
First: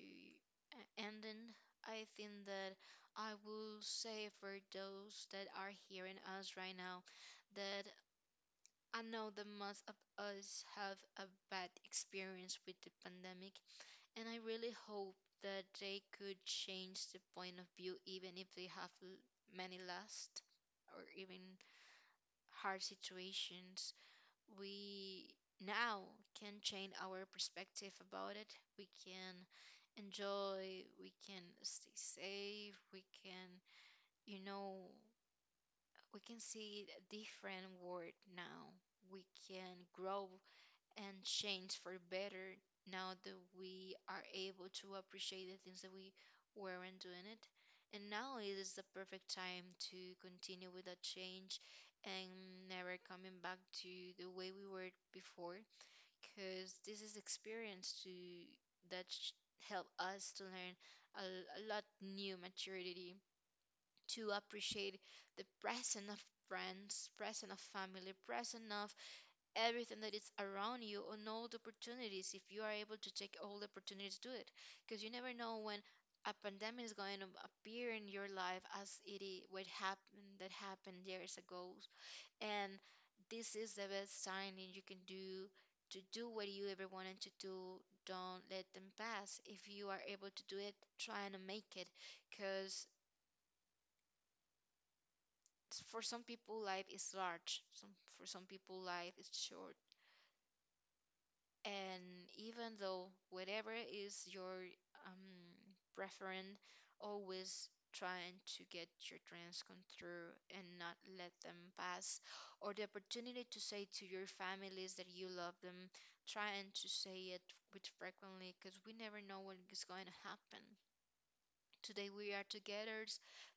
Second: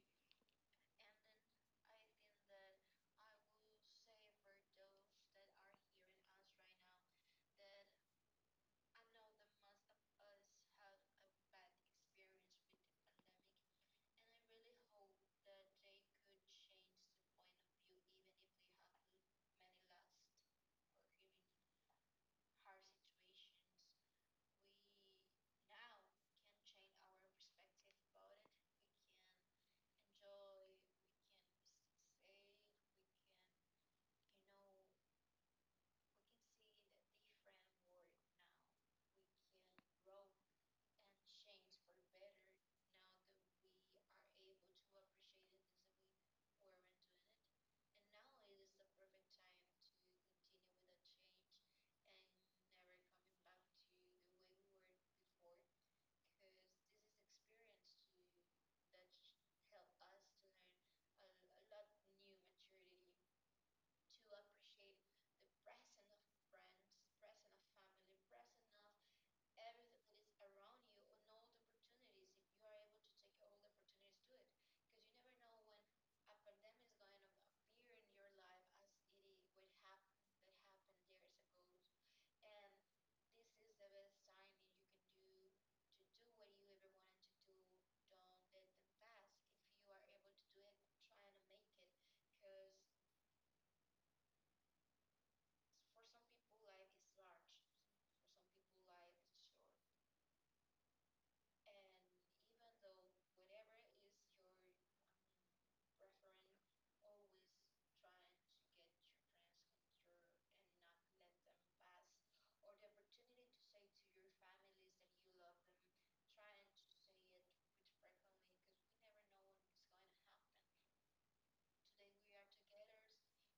ending, I think that I will say for those that are hearing us right now that I know that most of us have a bad experience with the pandemic, and I really hope that they could change the point of view, even if they have many last or even hard situations. We now can change our perspective about it. We can enjoy, we can stay safe, we can, you know, we can see a different world now. We can grow and change for better now that we are able to appreciate the things that we weren't doing it. And now it is the perfect time to continue with that change and never coming back to the way we were before, because this is experience to that sh- help us to learn a, a lot new maturity to appreciate the present of friends, present of family, present of everything that is around you, and all the opportunities, if you are able to take all the opportunities to do it, because you never know when a pandemic is going to appear in your life, as it is what happened that happened years ago. And this is the best time that you can do, to do what you ever wanted to do. Don't let them pass. If you are able to do it, try and make it, because for some people life is large some for some people life is short. And even though whatever is your um, preference, always trying to get your dreams come through and not let them pass, or the opportunity to say to your families that you love them, trying to say it with frequently, because we never know what is going to happen. Today we are together,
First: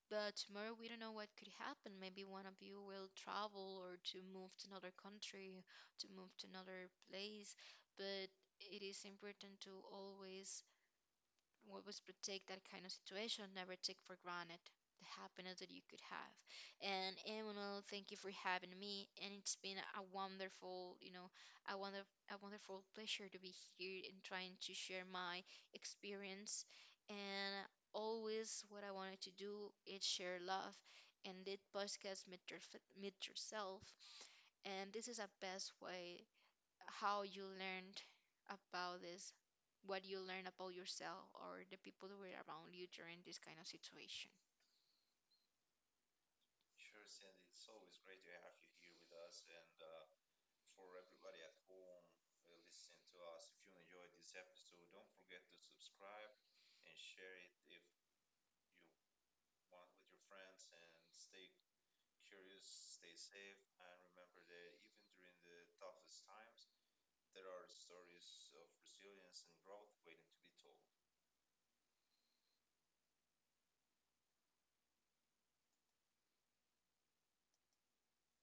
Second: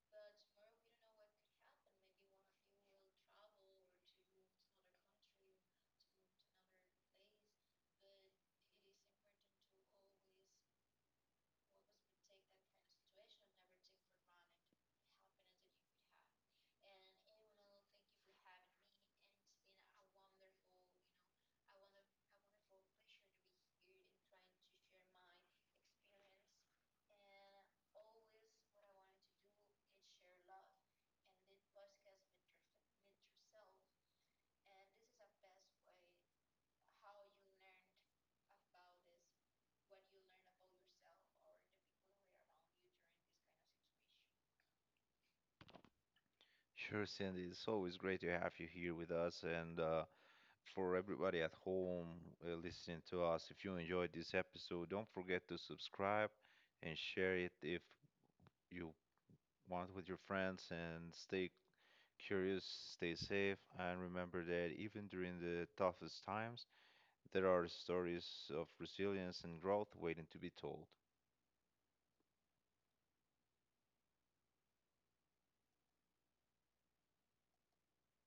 but tomorrow we don't know what could happen. Maybe one of you will travel or to move to another country, to move to another place. But it is important to always we always protect that kind of situation, never take for granted the happiness that you could have. And Emmanuel, thank you for having me. And it's been a wonderful, you know, a wonder a wonderful pleasure to be here and trying to share my experience. And always what I wanted to do is share love and did podcast meet, your, meet yourself. And this is a best way how you learned about this, what you learned about yourself or the people that were around you during this kind of situation. Sure, Cindy, it's always great to have you here with us, and for everybody at home listening to us. If you enjoyed this episode, don't forget to subscribe and share it if you want with your friends, and stay curious, stay safe, and remember that even during the toughest times, there are stories of resilience and growth waiting to be told.